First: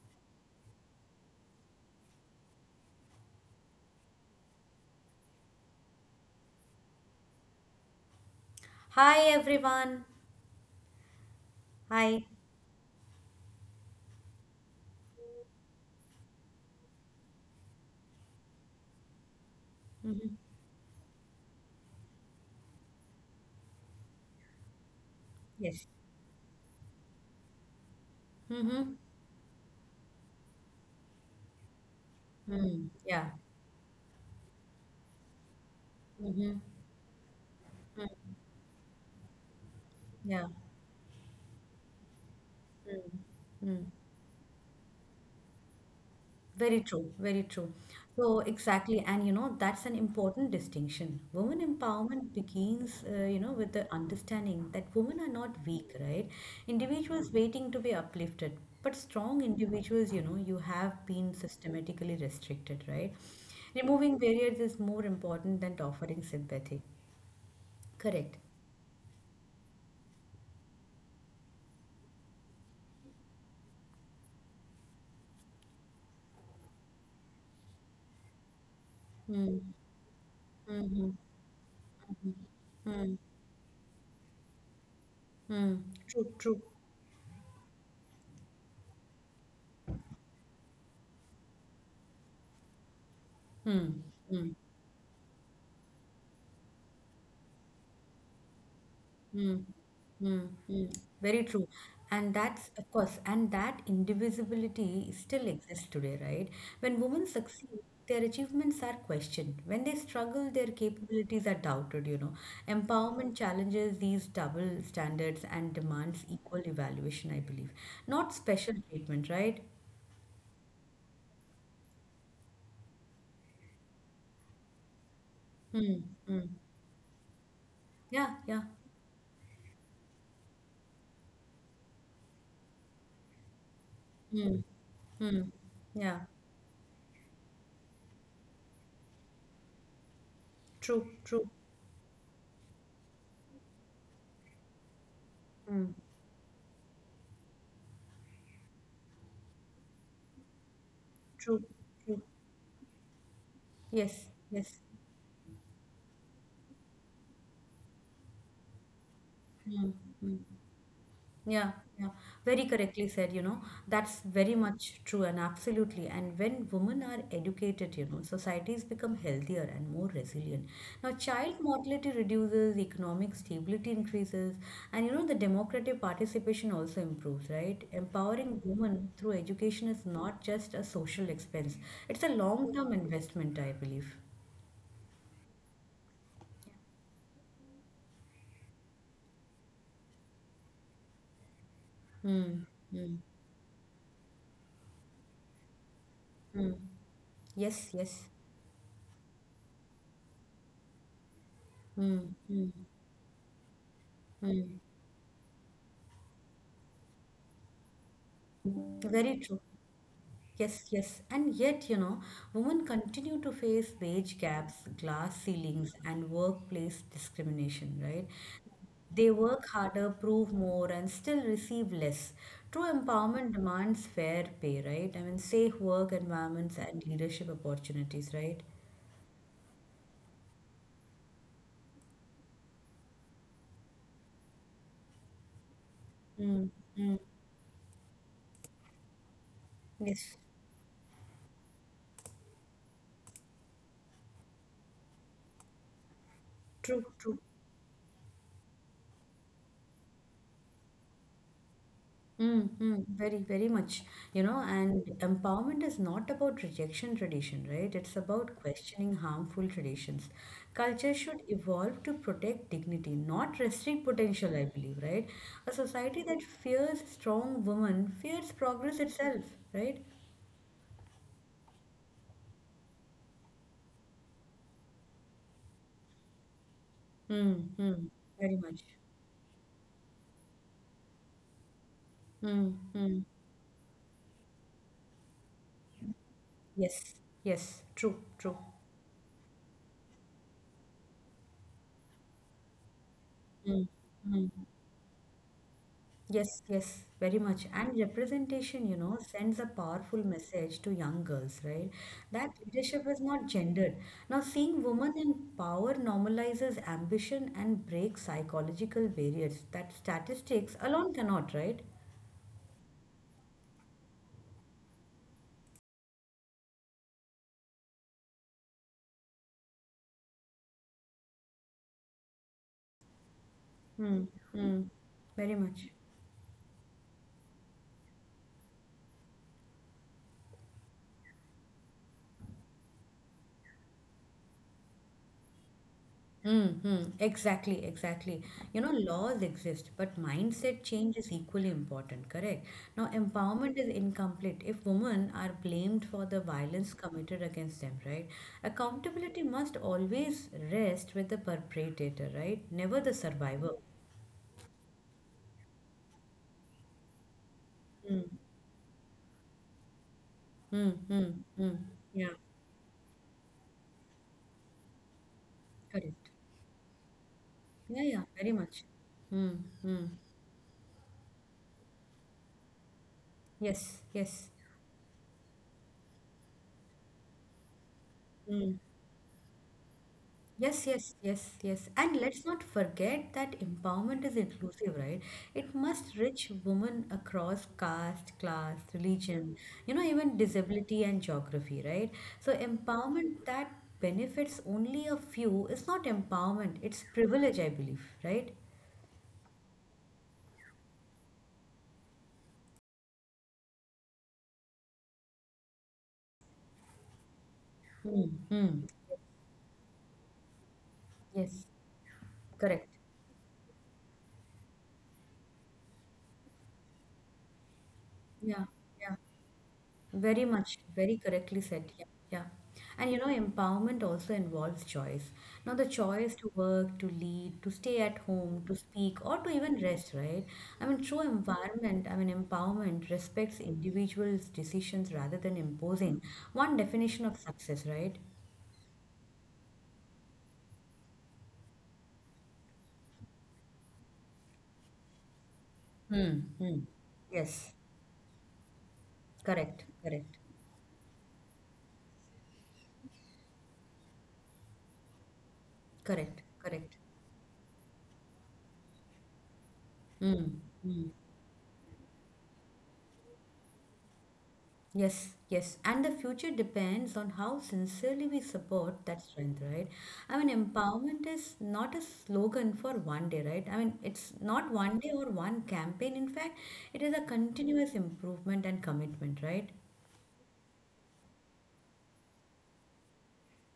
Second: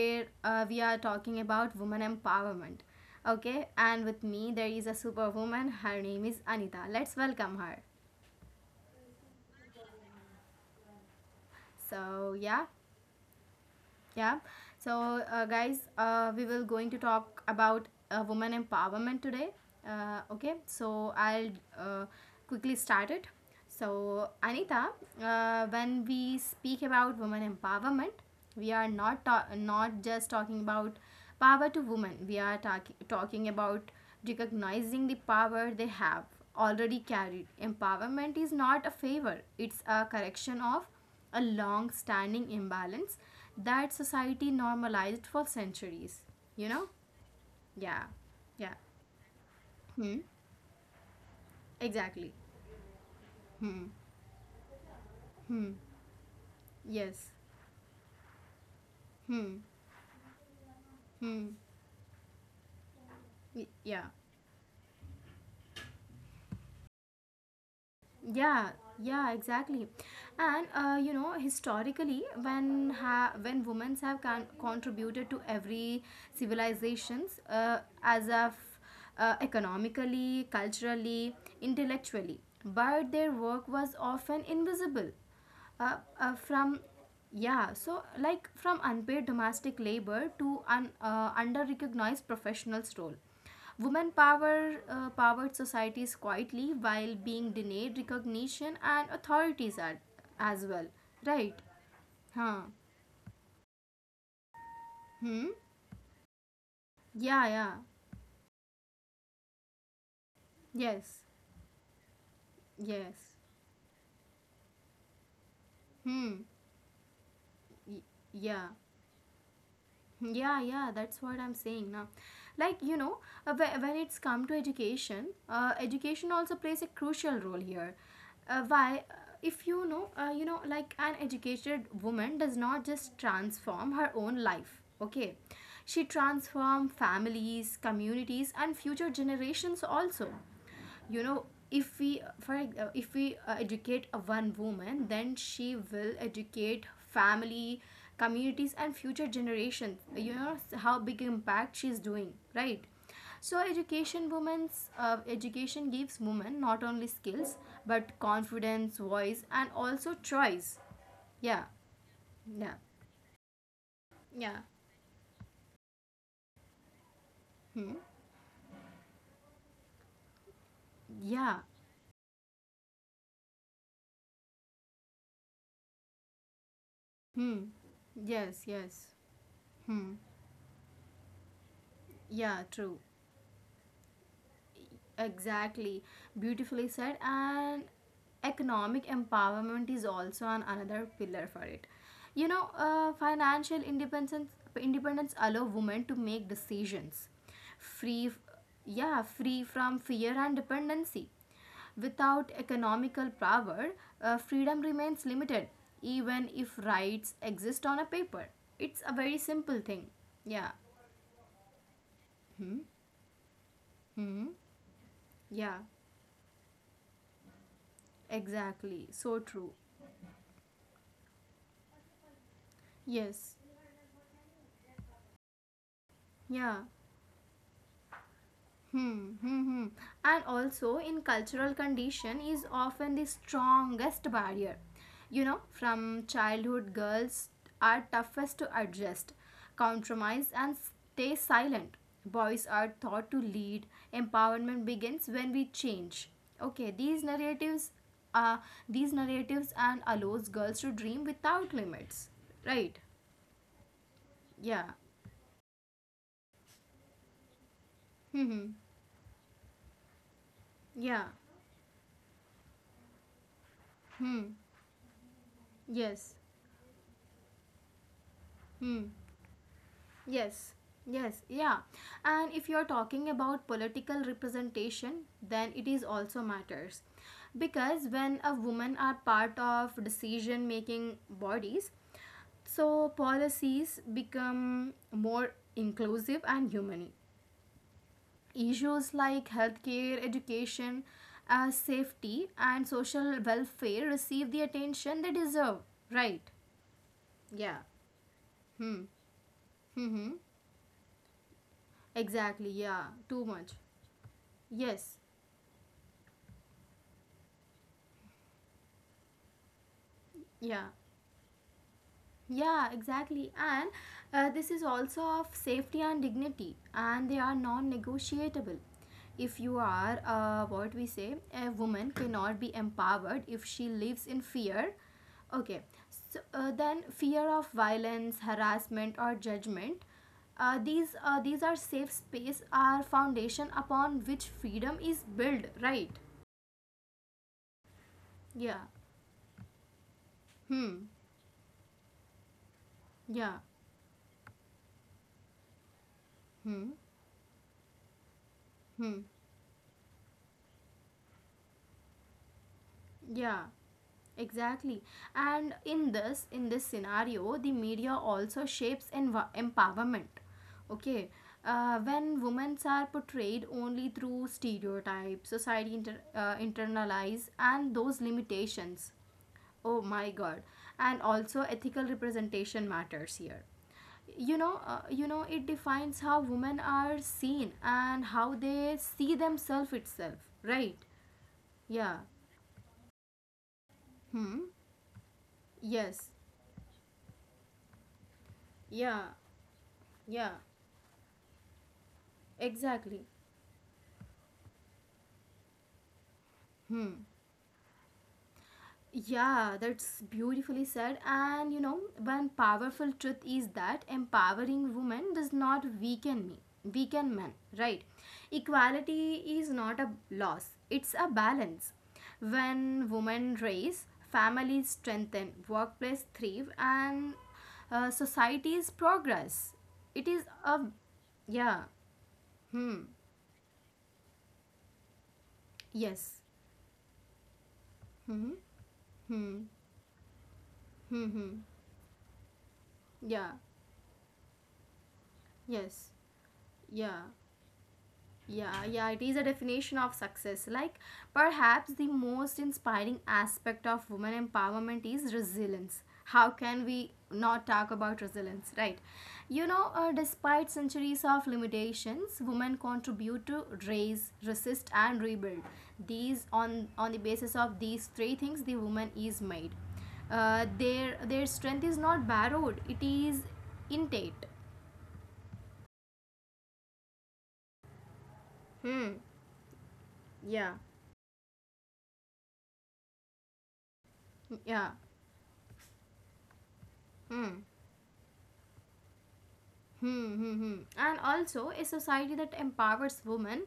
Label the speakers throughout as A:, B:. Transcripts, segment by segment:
A: where we are talking about woman empowerment. Okay, and with me, there is a superwoman. Her name is Anita. Let's welcome her.
B: Hi everyone. Hi.
A: So, yeah. yeah so guys, we will going to talk about women empowerment today.
B: Mm-hmm.
A: Okay, so I'll uh, quickly start it. So Anita,
B: Yes.
A: when we speak about women empowerment, we are
B: Mm-hmm.
A: not just talking about power to women, we are
B: Mm. Yeah.
A: talking about recognizing the power they have
B: Mm-hmm.
A: already carried. Empowerment is not a favor, it's a
B: Yeah.
A: correction of a long standing
B: Mm.
A: imbalance
B: Mm.
A: that society normalized for centuries. You
B: Very
A: know?
B: true. Very true.
A: Yeah.
B: So
A: Yeah.
B: exactly, and you know that's an
A: Hmm.
B: important distinction. Women
A: Exactly.
B: empowerment begins, you know, with the
A: Hmm.
B: understanding that women are not
A: Hmm.
B: weak, right? Individuals
A: Yes.
B: waiting to be uplifted, but strong
A: Hmm.
B: individuals, you know, you have been
A: Hmm.
B: systematically restricted, right?
A: Yeah.
B: Removing barriers is more important than offering sympathy. Correct.
A: Yeah, yeah, exactly. And you know, historically when women have contributed to every civilizations, as of economically,
B: Mhm.
A: culturally, intellectually, but
B: Mm,
A: their work was often invisible.
B: mm,
A: From yeah so like From unpaid domestic labor to under recognized professionals role,
B: mm,
A: women
B: mm,
A: powered societies quietly while being denied recognition and
B: mm,
A: authorities, are,
B: mm,
A: as well,
B: mm. Very
A: right?
B: true. And
A: Huh.
B: that's, of course, and that indivisibility still
A: Hmm.
B: exists today, right? When women
A: Yeah. Yeah.
B: succeed, their achievements are questioned. When they struggle, their
A: Yes.
B: capabilities are doubted.
A: Yes.
B: Empowerment challenges these double standards and demands
A: Hmm.
B: equal evaluation, I believe. Not
A: Yeah.
B: special treatment, right?
A: Yeah, yeah, that's what I'm saying now. Like, you know, when it's come to education,
B: Mm,
A: education
B: mm.
A: also plays a crucial role here.
B: Yeah, yeah.
A: Why? If you know, like an educated woman does not just transform her own
B: Mm,
A: life, okay?
B: mm.
A: She
B: Yeah,
A: transforms families, communities, and future generations also.
B: true,
A: You
B: true.
A: know, if we if we educate a one woman, then she
B: Hmm.
A: will educate family, communities, and future generations. You know, how big
B: True,
A: impact she's
B: true.
A: doing, right? So
B: Yes,
A: education,
B: yes.
A: women's education gives women not only skills but confidence, voice, and
B: Mm.
A: also choice. Yeah.
B: Yeah, yeah. Very
A: Yeah.
B: correctly said. That's very
A: Yeah.
B: much true and absolutely. And when women are educated,
A: Hmm.
B: societies become healthier and more resilient. Now, child
A: Yeah.
B: mortality reduces, economic stability increases, and the democratic participation also improves,
A: Hmm.
B: right? Empowering
A: Yes,
B: women
A: yes.
B: through education is
A: Hmm.
B: not just a social expense, it's a
A: Yeah,
B: long-term
A: true.
B: investment, I believe.
A: Exactly, beautifully said. And economic empowerment is also an another pillar for it. You
B: Mm,
A: know,
B: mm,
A: financial independence allow women to make
B: mm.
A: decisions,
B: Yes, yes.
A: free, yeah, free from fear and dependency.
B: Mm,
A: Without
B: mm.
A: economical power,
B: Mm,
A: freedom remains limited, even if rights exist on a paper. It's a
B: very
A: very
B: true.
A: simple thing. Yeah.
B: Yes, yes. And yet,
A: Hmm.
B: women continue to face wage
A: Hmm.
B: gaps, glass
A: Yeah.
B: ceilings, and workplace discrimination, right?
A: Exactly.
B: They
A: So true.
B: work harder, prove more, and still receive less. True empowerment
A: Yes.
B: demands fair pay, right? I mean, safe work environments
A: Yeah.
B: and leadership opportunities, right?
A: Hmm, hmm, hmm. And also, in cultural condition is often the strongest barrier. You know, from
B: Mm,
A: childhood,
B: mm,
A: girls are toughest to adjust,
B: yes,
A: compromise, and stay silent. Boys are taught to lead. Empowerment begins when we change. Okay,
B: true,
A: these
B: true.
A: narratives, uh, and allows girls to dream without limits.
B: Mm-hmm,
A: Right?
B: very, very much,
A: Yeah.
B: and empowerment is not about rejection tradition, right? It's
A: Hmm.
B: about
A: Hmm.
B: questioning harmful traditions. Culture
A: Yeah.
B: should evolve to protect dignity, not restrict potential,
A: Hmm.
B: I believe, right? A society
A: Yes.
B: that fears strong women fears progress
A: Hmm.
B: itself, right?
A: Yes, yes, yeah. And if you're talking about political representation, then it is also matters.
B: Mm-hmm,
A: Because when a
B: very much.
A: woman are part of decision making bodies, so
B: Mm-hmm.
A: policies become more inclusive and
B: Yes,
A: human.
B: yes, true, true.
A: Issues like healthcare, education, safety, and social welfare receive the
B: Mm-hmm.
A: attention they deserve. Right?
B: Yes, yes, very much.
A: Yeah.
B: And representation,
A: Hmm.
B: sends a powerful
A: Hmm.
B: message to young girls, right? That
A: Exactly.
B: leadership
A: Yeah.
B: is
A: Too
B: not
A: much.
B: gendered. Now, seeing women
A: Yes.
B: in power normalizes ambition and breaks psychological barriers that statistics
A: Yeah,
B: alone cannot, right?
A: yeah, exactly. And this is also of safety and dignity, and they are non negotiable. If you are, what we say, a woman cannot be empowered if she
B: Hmm,
A: lives in
B: hmm,
A: fear.
B: very
A: Okay,
B: much.
A: so then fear of violence, harassment, or judgment. These are safe space are foundation upon which freedom is built, right?
B: Mm-hmm. Exactly, exactly. You
A: Yeah.
B: know, laws exist, but mindset
A: Hmm.
B: change is equally important, correct? Now,
A: Yeah.
B: empowerment is incomplete if women are blamed for the violence committed against them, right?
A: Hmm.
B: Accountability must always rest with the perpetrator, right? Never the
A: Yeah.
B: survivor.
A: Exactly. And in this scenario, the media
B: Mm,
A: also shapes empowerment.
B: mm, mm,
A: Okay.
B: mm. Yeah,
A: When women are portrayed only through stereotypes, society
B: correct.
A: internalize and
B: Yeah, yeah,
A: those
B: very much.
A: limitations.
B: Mm,
A: Oh
B: mm.
A: my god. And also ethical representation matters here.
B: Yes, yes.
A: You know, it defines how women are seen and how they see themselves itself,
B: Yes,
A: right?
B: yes, yes, yes. And
A: Yeah.
B: let's not forget that empowerment is
A: Hmm.
B: inclusive, right? It must
A: Yes.
B: reach women across caste, class,
A: Yeah.
B: religion, even
A: Yeah.
B: disability and geography, right? So
A: Exactly.
B: empowerment that benefits only a few is not empowerment, it's privilege, I believe, right?
A: Yeah, that's beautifully said. And you know, one powerful truth is that empowering women does not weaken men, right?
B: Hmm.
A: Equality is not a loss, it's a
B: Yes,
A: balance.
B: correct.
A: When women raise, families strengthen, workplace thrive, and
B: Yeah,
A: societies
B: yeah.
A: progress.
B: Very
A: It is
B: much,
A: a
B: very correctly said.
A: yeah.
B: Yeah, yeah. And you
A: Hmm.
B: know, empowerment also involves choice. Now, the choice to
A: Yes.
B: work, to lead, to stay at home,
A: Hmm.
B: to speak, or to
A: Hmm.
B: even rest, right? I mean, true
A: Hmm. Hmm.
B: environment, I mean, empowerment respects
A: Yeah.
B: individuals' decisions rather than imposing
A: Yes.
B: one definition of
A: Yeah.
B: success, right?
A: Yeah, yeah, it is a definition of success. Like, perhaps the most inspiring aspect of women empowerment is resilience.
B: Hmm.
A: How
B: Hmm.
A: can we
B: Yes.
A: not talk about resilience, right? You
B: Correct.
A: know,
B: Correct.
A: despite centuries of limitations, women contribute to raise, resist, and rebuild.
B: Correct.
A: These
B: Correct.
A: on the basis of these three things, the woman is made.
B: Hmm.
A: Their strength is not borrowed; it is innate.
B: Yes, yes. And the future depends on how sincerely we support that
A: Hmm.
B: strength, right? I mean,
A: Yeah.
B: empowerment is not a slogan for one day, right? I mean, it's not one
A: Yeah.
B: day or one campaign. In fact, it is a
A: Hmm.
B: continuous improvement and commitment, right?
A: Hmm, hmm, hmm. And also, a society that empowers women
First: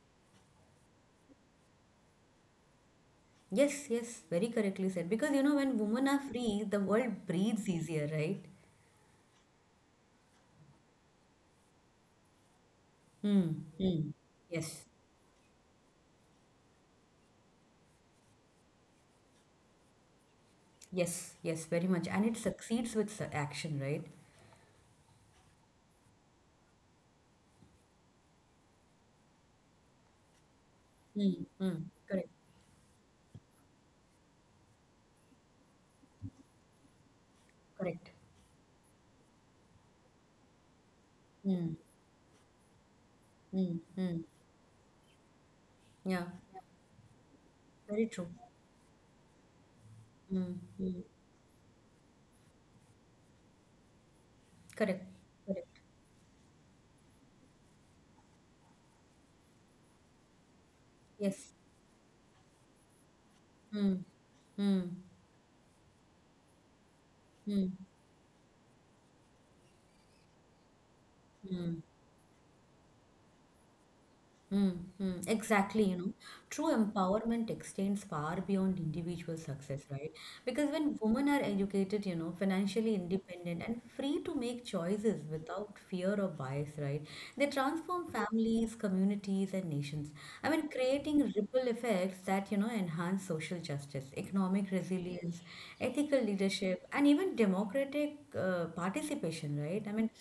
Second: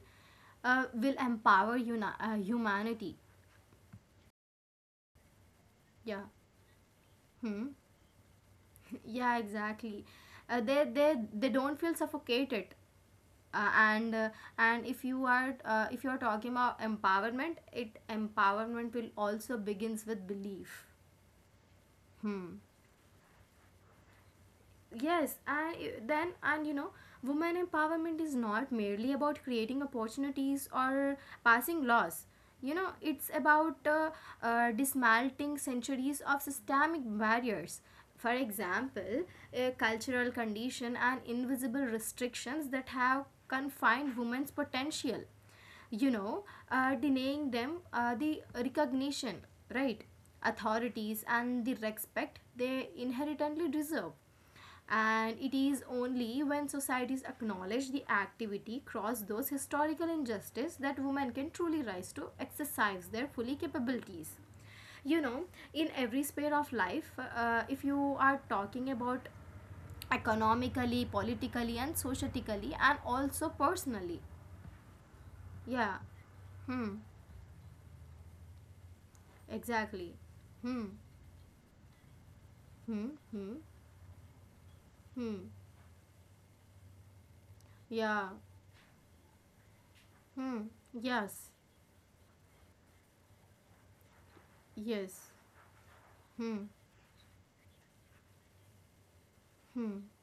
A: will empower humanity.
B: Yes, yes. Very correctly said. Because, when women are
A: Yeah.
B: free, the world breathes
A: Hmm.
B: easier, right?
A: Yeah, exactly. They don't feel suffocated.
B: Hmm.
A: Uh,
B: Hmm.
A: and uh,
B: Yes,
A: and if you are, if you are talking about empowerment, it empowerment will also begins with belief.
B: yes, yes. Very much. And it
A: Hmm.
B: succeeds with action, right?
A: Yes, and then and you know, women empowerment is not merely about creating opportunities or
B: Hmm. Hmm.
A: passing
B: Correct,
A: laws. You know, it's about dismantling centuries of systemic barriers.
B: correct.
A: For example, cultural condition and
B: Hmm.
A: invisible restrictions that have
B: Hmm. Hmm.
A: confined women's potential. You
B: Yeah.
A: know, denying them
B: Very true.
A: the recognition, right,
B: Mm, mm.
A: authorities, and the respect they inherently deserve.
B: Correct.
A: And it
B: Correct.
A: is only when societies acknowledge the activity across those historical injustices that women
B: Yes.
A: can truly rise to exercise their fully
B: Mm,
A: capabilities.
B: mm,
A: You know, in every sphere of life,
B: mm.
A: if you are talking about economically, politically, and societically, and also personally.
B: Mm, mm, exactly,
A: Yeah.
B: true
A: Hmm.
B: empowerment extends far beyond individual success, right?
A: Exactly.
B: Because
A: Hmm.
B: when women are educated, financially
A: Hmm. Hmm.
B: independent and free to make choices
A: Hmm.
B: without fear or bias, right? They transform
A: Yeah.
B: families, communities, and nations. I
A: Hmm.
B: mean, creating
A: Yes.
B: ripple effects that, enhance social justice, economic
A: Yes.
B: resilience, ethical
A: Hmm.
B: leadership, and even democratic participation, right? I
A: Hmm.
B: mean,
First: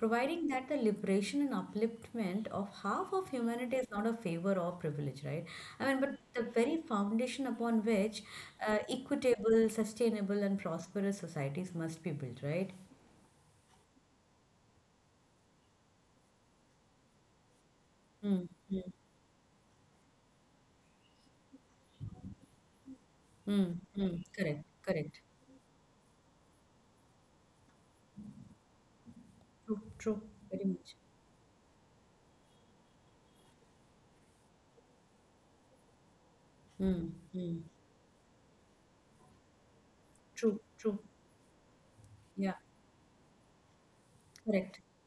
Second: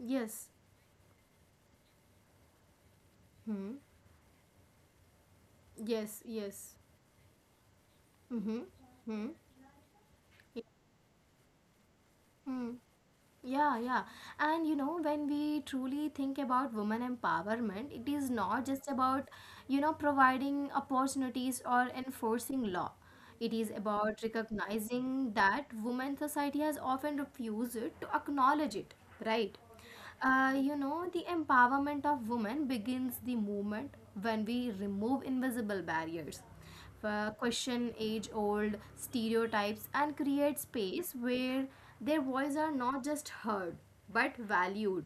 B: providing that the liberation and upliftment of half of
A: Hmm.
B: humanity is not a favor or privilege, right? I mean, but
A: Yes,
B: the
A: yes.
B: very foundation upon which
A: Mm-hmm. Hmm.
B: equitable, sustainable, and
A: Yeah.
B: prosperous societies must be built, right?
A: Hmm. Yeah, yeah. And you know, when we truly think about women empowerment, it is
B: Mm,
A: not
B: mm,
A: just about, you know, providing opportunities or enforcing law. It is
B: mm, mm.
A: about
B: Correct, correct.
A: recognizing that women society has often refused to acknowledge it, right?
B: True, true, very
A: You
B: much.
A: know, the empowerment of women begins the moment when we remove invisible barriers,
B: Mm, mm.
A: question age old stereotypes, and
B: True,
A: create
B: true.
A: space where their
B: Yeah.
A: voices are not just heard but
B: Correct.
A: valued.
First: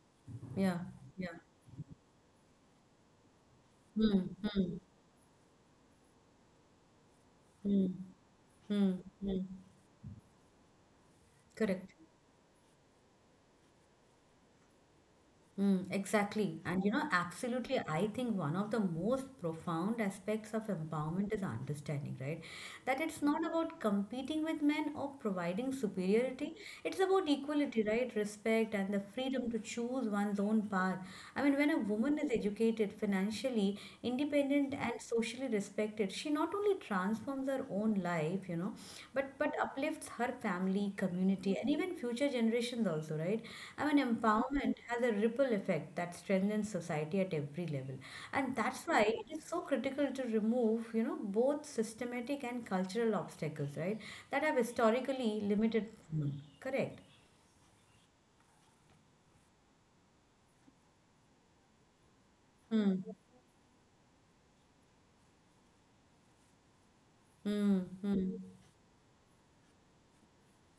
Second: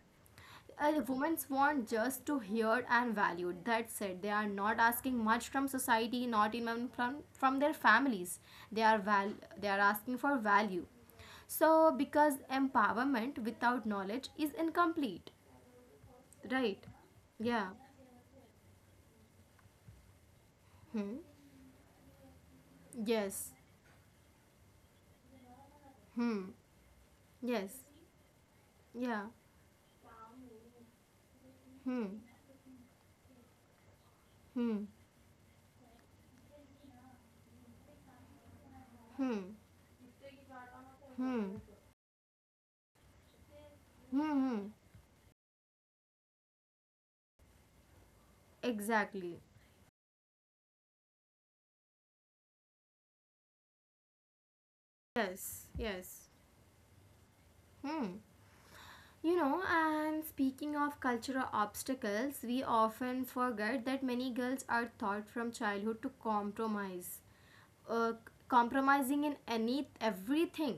B: Yeah, yeah.
A: Women's want just to hear and valued. That's it. They
B: Mm,
A: are not
B: mm,
A: asking much from society, not even from their
B: mm,
A: families. They
B: mm,
A: are
B: mm.
A: they are asking for value. So,
B: Correct.
A: because empowerment without knowledge is incomplete,
B: Mm, exactly. And
A: right? Yeah.
B: absolutely, I think one of the most profound aspects of
A: Hmm.
B: empowerment is understanding, right? That it's not
A: Yes.
B: about competing with men or providing
A: Hmm.
B: superiority. It's about
A: Yes.
B: equality, right? Respect and the
A: Yeah.
B: freedom to choose one's own path. I mean, when a woman
A: Hmm.
B: is educated, financially independent,
A: Hmm.
B: and socially respected, she not only transforms her own life, but
A: Hmm.
B: uplifts affects her family, community,
A: Hmm.
B: and even future generations also, right? I mean,
A: Hmm. Hmm.
B: empowerment has a ripple effect that strengthens society at every level. And that's why it
A: Exactly.
B: is so critical to remove, both systematic and cultural obstacles, right? That have historically
A: Yes.
B: limited
A: Yes.
B: women. Correct.
A: Hmm. You know, and speaking of cultural obstacles, we
B: Hmm.
A: often forget that many girls are taught from childhood to compromise,
B: Hmm.
A: uh,
B: Hmm.
A: compromising in any everything.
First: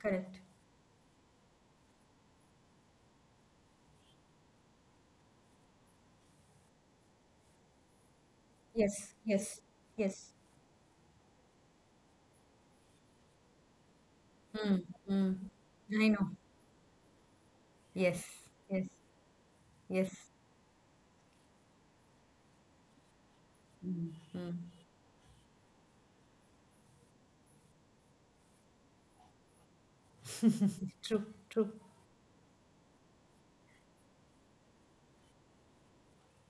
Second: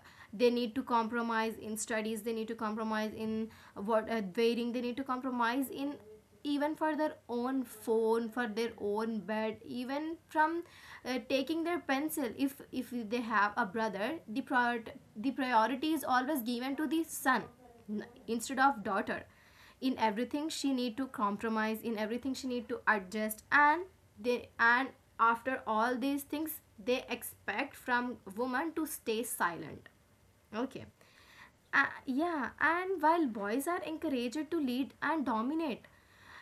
B: Correct.
A: They need to compromise in studies, they need to compromise in what, dating, they need to compromise in even for their own phone, for their
B: Yes.
A: own bed,
B: Yes.
A: even
B: Yes.
A: from taking their pencil. If they have a brother,
B: Hmm.
A: the
B: Hmm.
A: priority is
B: I know.
A: always given to the son
B: Yes.
A: instead of
B: Yes.
A: daughter. In
B: Yes.
A: everything she need to compromise, in everything she need to adjust. And
B: Mm.
A: they
B: Mm.
A: and after all these things, they expect from woman to stay silent. Okay.
B: True. True.
A: Yeah, and while boys are encouraged to lead and dominate,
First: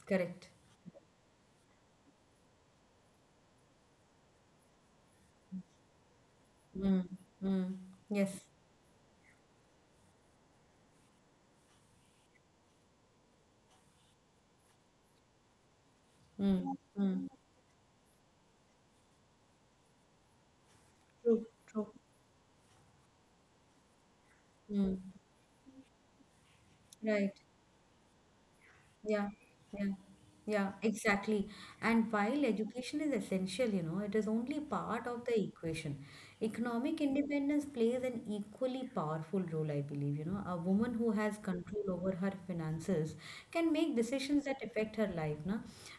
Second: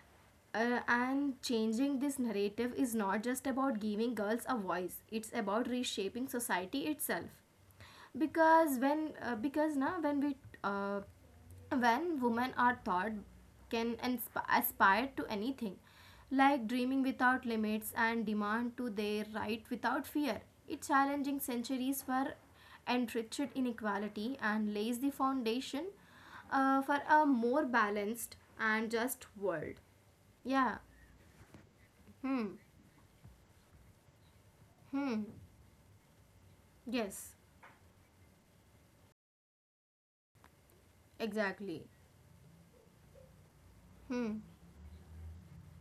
B: Correct.
A: and changing this narrative is not just about giving girls a voice, it's about reshaping society
B: Mm,
A: itself.
B: mm, yes.
A: Because when because now when we uh, when women are taught can aspire to anything, like
B: Mm,
A: dreaming
B: mm,
A: without limits and demand to their right without fear. It challenging centuries for enriched inequality and
B: mm.
A: lays the foundation for
B: Right.
A: a more balanced and
B: Yeah.
A: just
B: Yeah.
A: world.
B: Yeah,
A: Yeah,
B: exactly. And while education is essential, it is only part of the equation. Economic
A: yes,
B: independence plays an equally powerful role, I believe. A woman who has control
A: exactly.
B: over her finances can make decisions that affect her life, na?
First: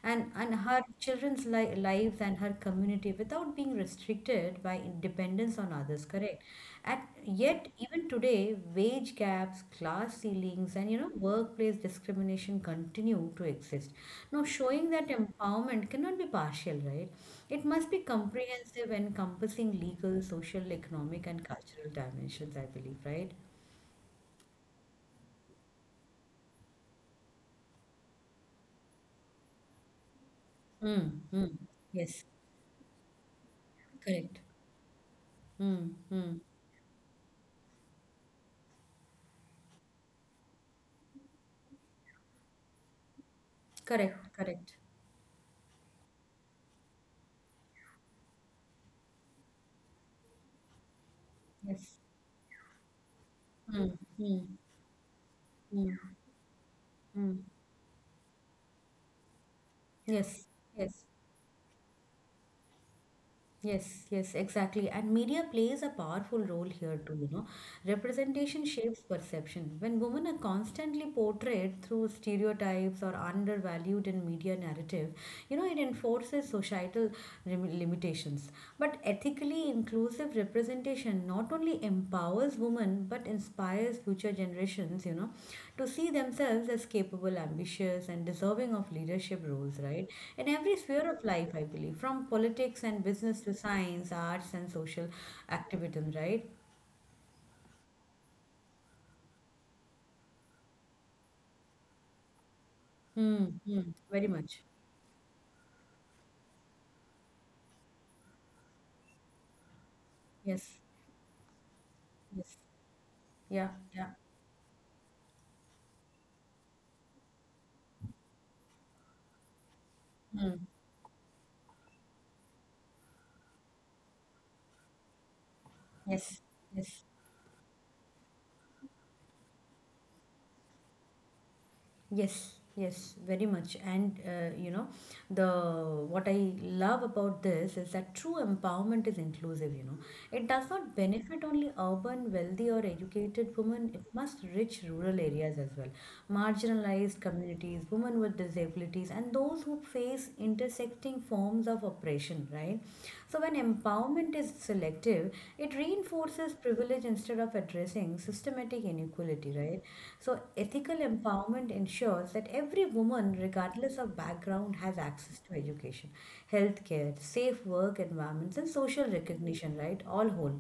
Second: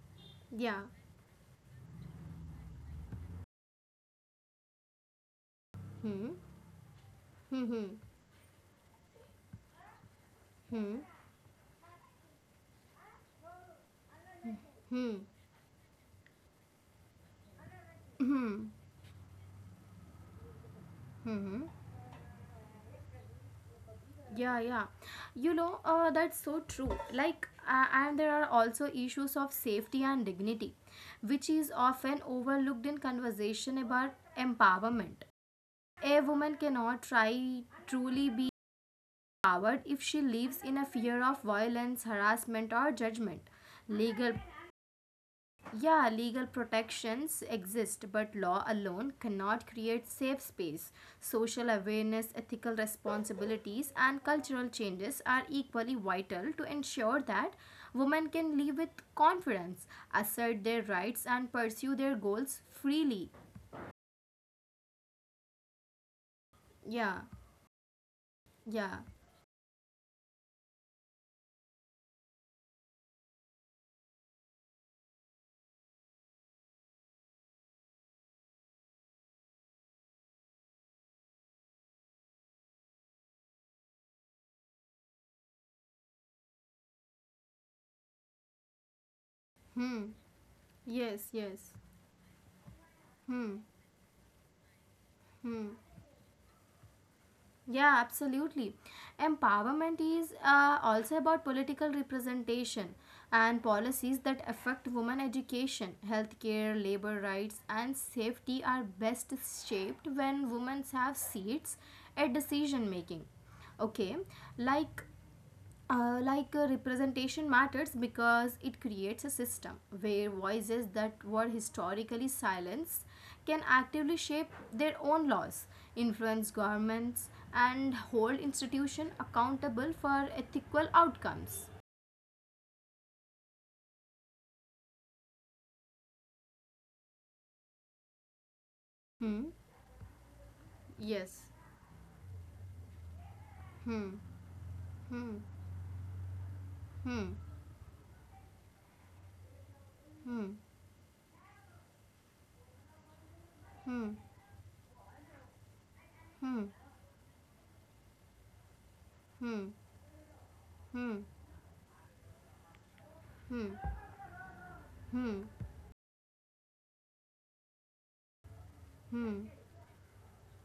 B: And
A: Yeah,
B: her children's li lives and her community without being restricted by dependence on others, correct? And yet, even today, wage gaps, class ceilings, and workplace discrimination continue to exist. Now, showing that empowerment cannot be partial, right? It must be comprehensive, encompassing legal, social, economic, and cultural dimensions, I believe, right?
A: yeah, yeah. You know, that's so true. Like, and there are also issues of safety and dignity,
B: Mm,
A: which
B: mm,
A: is often
B: yes,
A: overlooked in conversation about
B: correct.
A: empowerment.
B: Mm,
A: A
B: mm,
A: woman cannot try truly be empowered if she lives in a fear of violence, harassment, or judgment. Legal
B: correct, correct.
A: yeah, legal protections exist, but law alone cannot create safe space. Social
B: Yes.
A: awareness, ethical responsibilities,
B: Mm,
A: and
B: mm,
A: cultural changes are equally
B: mm,
A: vital to ensure
B: mm.
A: that women can live with confidence,
B: Yes,
A: assert their
B: yes.
A: rights, and pursue their goals freely.
B: Yes, yes, exactly. And media plays a powerful role here too,
A: Yeah,
B: you know. Representation
A: yeah.
B: shapes perception. When women are constantly portrayed through stereotypes or undervalued in media narrative, it enforces societal limitations. But ethically inclusive representation not only empowers women but inspires future generations, to see themselves as capable, ambitious, and deserving of leadership roles,
A: Hmm.
B: right? In every sphere
A: Yes,
B: of life,
A: yes.
B: I believe, from politics and business to science, arts, and social activism, right?
A: Yeah, absolutely. Empowerment is also about political representation,
B: Hmm,
A: and
B: hmm.
A: policies
B: Very
A: that
B: much.
A: affect women education, healthcare, labor rights, and safety are best shaped when women
B: Yes.
A: have seats at
B: Yes.
A: decision making.
B: Yeah.
A: Okay,
B: Yeah.
A: like, representation matters because it creates a system where
B: Hmm.
A: voices that were historically silenced can actively shape their own laws, influence
B: Yes. Yes.
A: governments, and hold institutions accountable for ethical outcomes.
B: Yes, yes, very much. And you know, the what I love about this is that true empowerment is
A: Hmm?
B: inclusive. It does not
A: Yes.
B: benefit only urban, wealthy, or educated women, it must reach rural areas as well. Marginalized communities, women with disabilities, and those who face intersecting forms of oppression, right? So, when empowerment is selective, it reinforces privilege instead of addressing systematic inequality, right? So, ethical empowerment ensures that every woman, regardless of background, has access to education, healthcare, safe work environments, and social recognition, right? All whole.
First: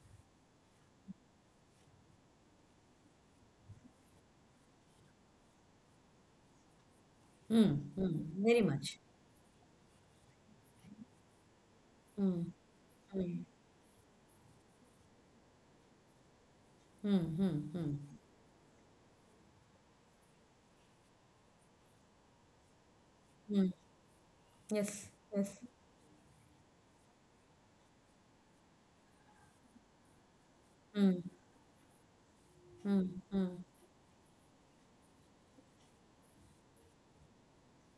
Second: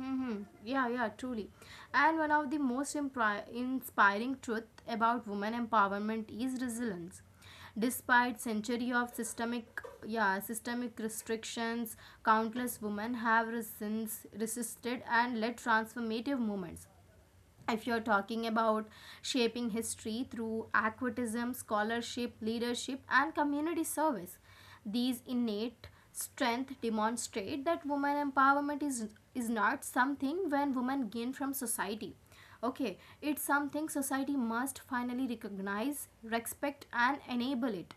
A: Mm-hmm. Yeah, yeah, truly. And one of the most inspiring truth about women empowerment is resilience.
B: Mm, mm,
A: Despite
B: very
A: century
B: much.
A: of systemic, yeah, systemic restrictions,
B: Mm,
A: countless women
B: mm,
A: have since resisted and led transformative movements.
B: mm, mm,
A: If
B: mm,
A: you're talking about shaping history through activism, scholarship, leadership, and
B: mm.
A: community service,
B: Yes,
A: these
B: yes.
A: innate strength demonstrate that women empowerment is not something when women
B: Mm,
A: gain from society. Okay,
B: mm,
A: it's
B: mm.
A: something society must finally recognize, respect, and enable it.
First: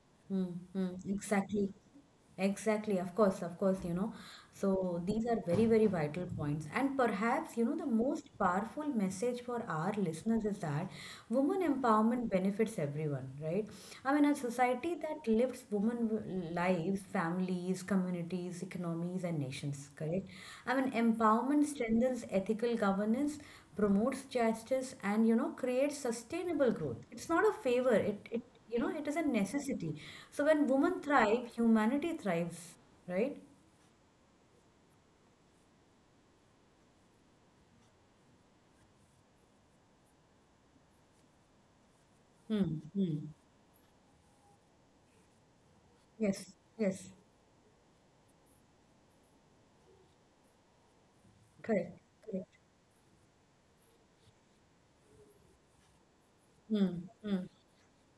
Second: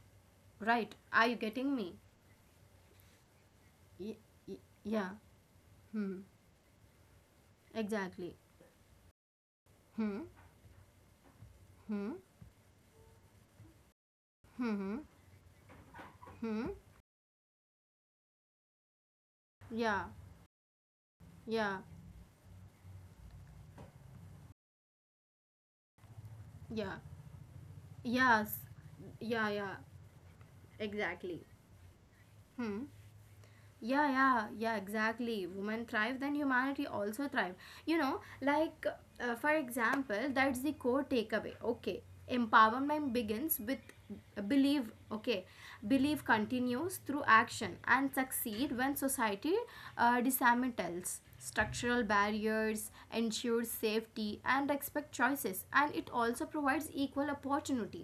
A: Right?
B: Mm-hmm.
A: Are you
B: Exactly.
A: getting me?
B: Exactly. Of course, of course.
A: Y- y-
B: So
A: yeah,
B: these are very, very vital points. And perhaps, the most
A: exactly.
B: powerful message for our
A: Hmm.
B: listeners is that women
A: Hmm.
B: empowerment benefits everyone, right? I mean, a
A: Hmm.
B: society that lifts women
A: Hmm. Hmm.
B: lives, families, communities, economies, and nations,
A: Yeah.
B: correct? I mean, empowerment
A: Yeah.
B: strengthens ethical governance, promotes justice, and creates sustainable
A: Yeah.
B: growth. It's not a favor. it,
A: Yes.
B: it you know it is a
A: Yeah, yeah.
B: necessity. So when women
A: Exactly.
B: thrive, humanity
A: Hmm,
B: thrives, right?
A: yeah, yeah, yeah, exactly. Women thrive then humanity also thrive, you know like for example. That's the core takeaway. Okay,
B: Hmm.
A: empowerment
B: Hmm.
A: begins with belief. Okay, belief
B: Yes,
A: continues through
B: yes.
A: action and succeed when society dismantles structural
B: Correct, correct.
A: barriers, ensures safety and respect choices, and it also provides
B: Hmm.
A: equal
B: Hmm.
A: opportunity.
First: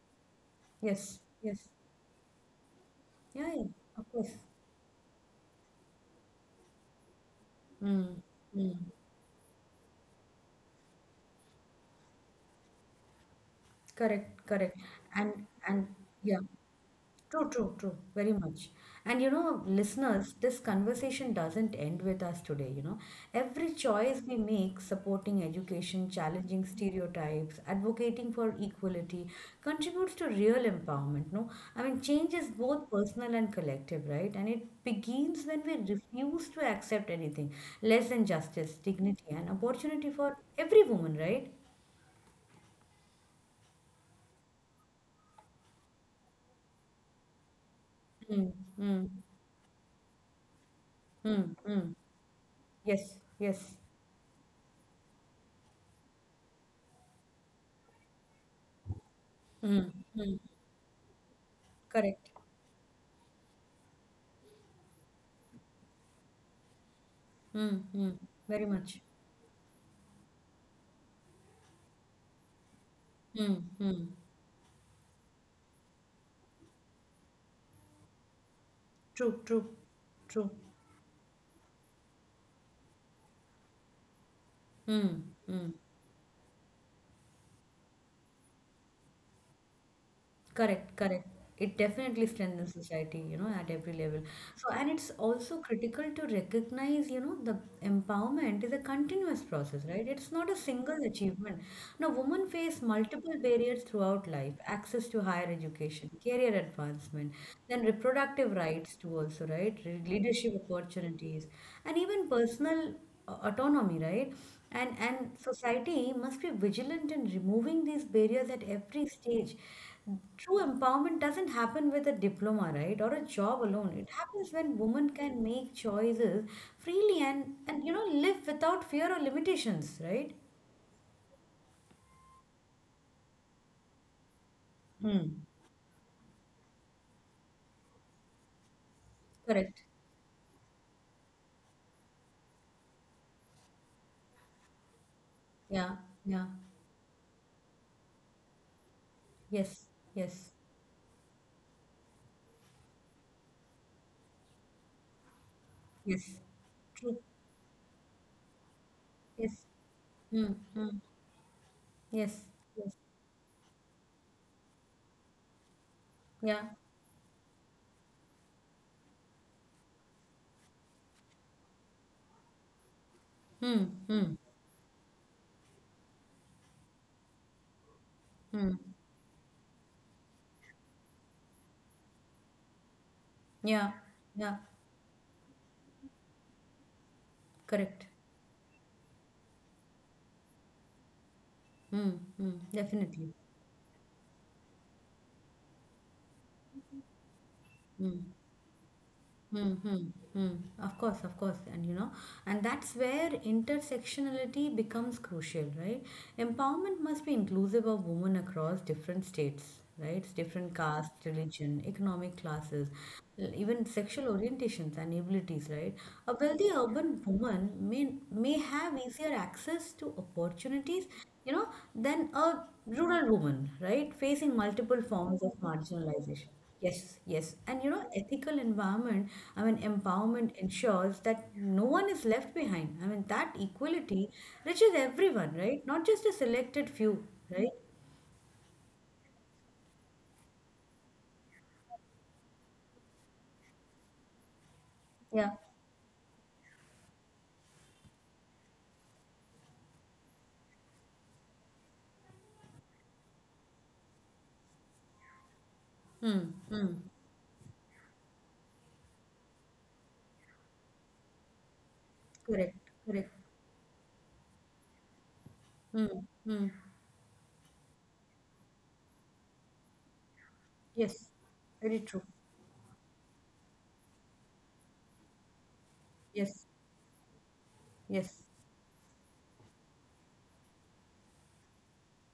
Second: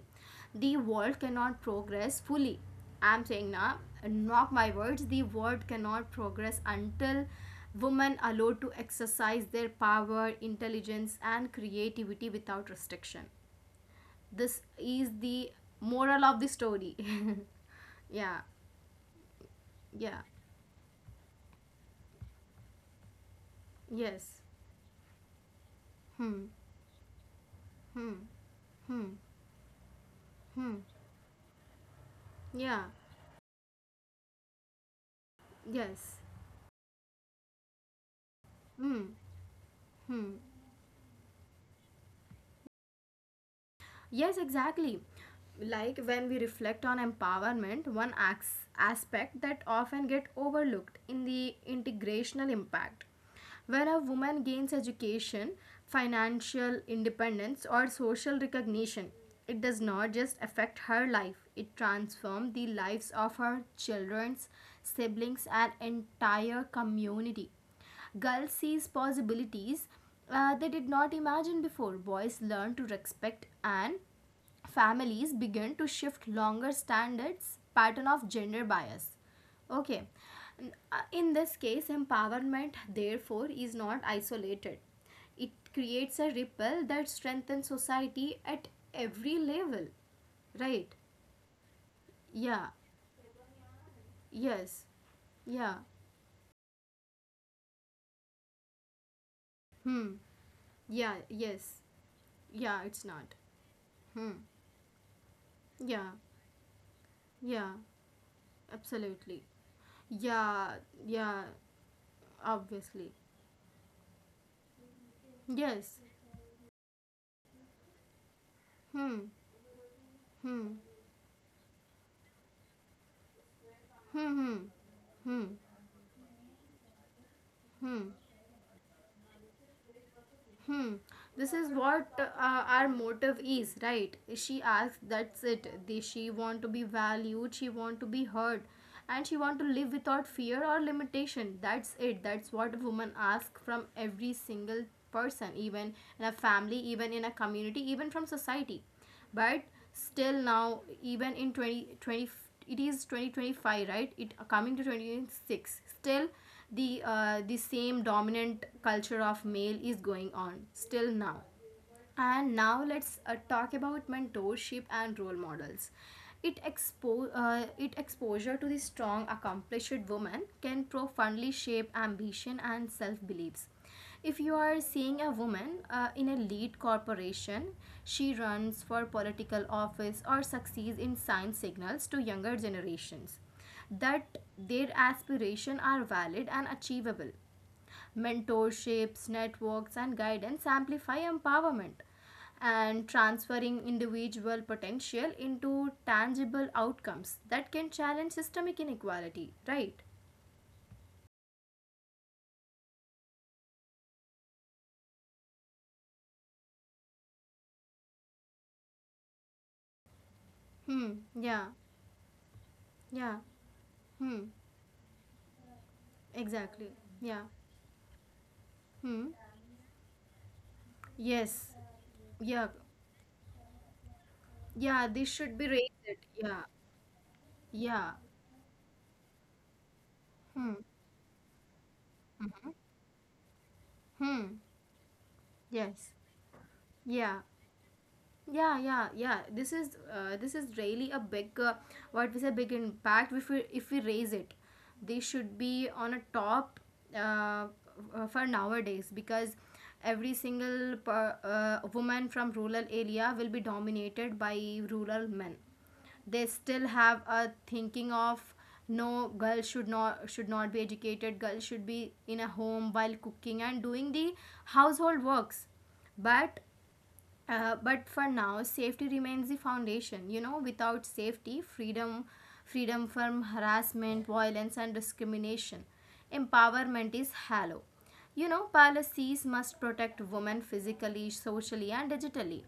A: The
B: Yes,
A: world
B: yes.
A: cannot progress fully. I'm
B: Yeah, yeah.
A: saying now,
B: Of course.
A: not my words, the world cannot progress until
B: Hmm.
A: women are
B: Hmm.
A: allowed to exercise their power, intelligence, and creativity without restriction.
B: Correct,
A: This
B: correct.
A: is the
B: And
A: moral of the
B: yeah.
A: story.
B: True, true, true,
A: Yeah,
B: very much. And you know,
A: yeah,
B: listeners, this conversation doesn't end with us today. Every choice
A: yes.
B: we make, supporting education,
A: Hmm.
B: challenging stereotypes, advocating for equality, contributes to
A: Hmm.
B: real empowerment. No, I mean, change is
A: Yeah,
B: both personal and collective, right? And it begins when we
A: yes.
B: refuse to accept anything less than justice,
A: Hmm.
B: dignity, and opportunity for every woman, right?
A: Yes, exactly. Like when we reflect on empowerment, one
B: Mm,
A: acts
B: mm,
A: aspect that often get overlooked in the
B: mm, mm.
A: integrational impact.
B: Yes, yes.
A: When a woman gains education, financial independence, or social recognition, it does
B: Mm,
A: not just
B: mm.
A: affect her life, it
B: Correct.
A: transforms the lives of her children's siblings and entire community.
B: Mm, mm,
A: Girls sees
B: very much.
A: possibilities they did not imagine before. Boys learn to respect,
B: Mm,
A: and
B: mm.
A: families begin to shift longer standards pattern of gender bias.
B: True, true,
A: Okay.
B: true.
A: In this case, empowerment therefore is not isolated.
B: Mm,
A: It
B: mm.
A: creates a ripple that strengthens society at every level, right?
B: Correct, correct. It definitely
A: Yeah,
B: strengthens society, at every level. So,
A: yes,
B: and it's also
A: yeah,
B: critical to recognize, the empowerment is a continuous process, right?
A: hmm,
B: It's not a single
A: yeah,
B: achievement.
A: yes,
B: Now, women face
A: yeah, it's
B: multiple
A: not.
B: barriers throughout
A: Hmm,
B: life, access to higher education,
A: yeah,
B: career advancement, then
A: yeah.
B: reproductive rights too also,
A: Absolutely.
B: right? Leadership
A: Yeah,
B: opportunities,
A: yeah,
B: and even personal
A: obviously.
B: autonomy, right? And society
A: Yes.
B: must be vigilant in removing these barriers at every stage.
A: Hmm,
B: True
A: hmm,
B: empowerment doesn't happen with a diploma, right, or a job alone. It happens
A: hmm,
B: when
A: hmm,
B: women can make
A: hmm,
B: choices freely and, live
A: hmm,
B: without fear or limitations, right?
A: hmm. This is what our motive is, right? She
B: Hmm.
A: asks, that's it. She want to be valued, she want to be heard, and she want
B: Correct.
A: to live without fear or limitation. That's it. That's what a woman asks from every single person, even
B: Yeah,
A: in a
B: yeah.
A: family, even in a community, even from society. But
B: Yes,
A: still
B: yes,
A: now, even in 2020, it is 2025, right? It coming to 2026. Still
B: yes. True.
A: the same dominant culture of male
B: Yes.
A: is going on
B: Hmm.
A: still
B: Hmm.
A: now. And
B: Yes.
A: now let's
B: Yes.
A: talk about mentorship and role models. It
B: Yeah.
A: expo- uh, it exposure to the strong, accomplished woman can profoundly shape ambition and self beliefs.
B: Hmm.
A: If you
B: Hmm.
A: are seeing a woman in a lead corporation, she runs for
B: Hmm.
A: political office or succeeds in science, signals to younger generations
B: Yeah.
A: that their
B: Yeah.
A: aspirations are valid and achievable.
B: Correct.
A: Mentorships, networks, and guidance amplify empowerment
B: Hmm. Hmm.
A: and
B: Definitely.
A: transferring individual potential into tangible outcomes that can challenge
B: Hmm.
A: systemic inequality, right?
B: Hmm, hmm, hmm. Of course, and that's where intersectionality becomes crucial, right? Empowerment must be inclusive of women across different states, right? Different
A: Hmm,
B: castes,
A: yeah,
B: religion, economic classes,
A: yeah,
B: even
A: hmm,
B: sexual orientations and abilities, right? A
A: exactly,
B: wealthy
A: yeah.
B: urban woman may have
A: Hmm.
B: easier access to opportunities,
A: Yes.
B: you know, than
A: Yeah.
B: a rural woman, right? Facing
A: Yeah. This
B: multiple
A: should be
B: forms of
A: raised. Yeah.
B: marginalization. Yes, yes. And
A: Yeah.
B: ethical environment, I mean,
A: Hmm.
B: empowerment ensures that no one is left behind. I mean, that equality
A: Hmm.
B: reaches everyone,
A: Yes.
B: right? Not just a selected
A: Yeah.
B: few, right?
A: Yeah, yeah, yeah, this is really a big what we say big impact. If we raise it, they should
B: Yeah.
A: be on a top. uh, for nowadays, because every single woman from rural area will be dominated by rural men. They
B: Hmm.
A: still have
B: Hmm.
A: a thinking of no, girl should not be educated, girl should be in a home
B: Correct.
A: while
B: Correct.
A: cooking and doing the household works.
B: Hmm.
A: But
B: Hmm.
A: but for now, safety remains the foundation. You know, without safety,
B: Yes.
A: freedom,
B: Very true.
A: freedom from harassment, violence, and discrimination,
B: Yes.
A: empowerment is hollow. You know,
B: Yes.
A: policies must protect women physically, socially, and digitally.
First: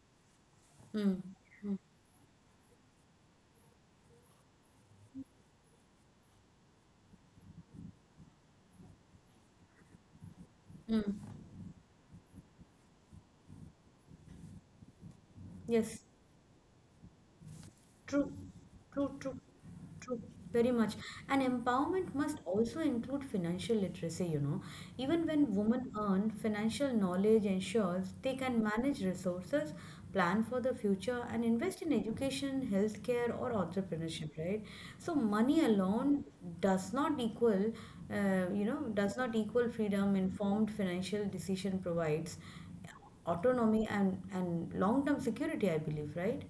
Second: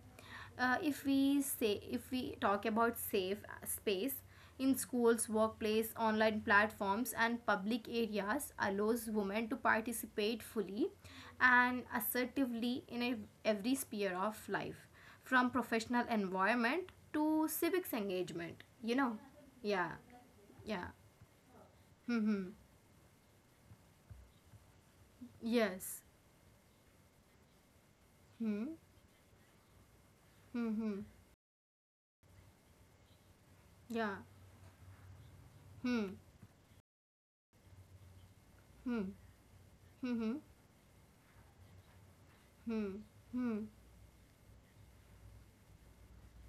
A: If
B: Hmm.
A: we say, if we talk about safe space in schools, workplace, online platforms, and public areas, allows women to participate fully
B: Hmm.
A: and assertively in every sphere of life, from
B: Yes.
A: professional environment to civics
B: True,
A: engagement, you
B: true,
A: know.
B: true,
A: Yeah,
B: true, very
A: yeah,
B: much. And empowerment must
A: hmm,
B: also include financial literacy. Even when women
A: yes,
B: earn, financial knowledge ensures they can
A: hmm,
B: manage resources, plan for the
A: hmm,
B: future, and invest in education, healthcare, or
A: yeah,
B: entrepreneurship, right? So money
A: hmm, hmm.
B: alone does not equal, does not equal freedom.
A: Mm-hmm.
B: Informed financial decision provides
A: Hmm, hmm.
B: autonomy and long-term security, I believe, right?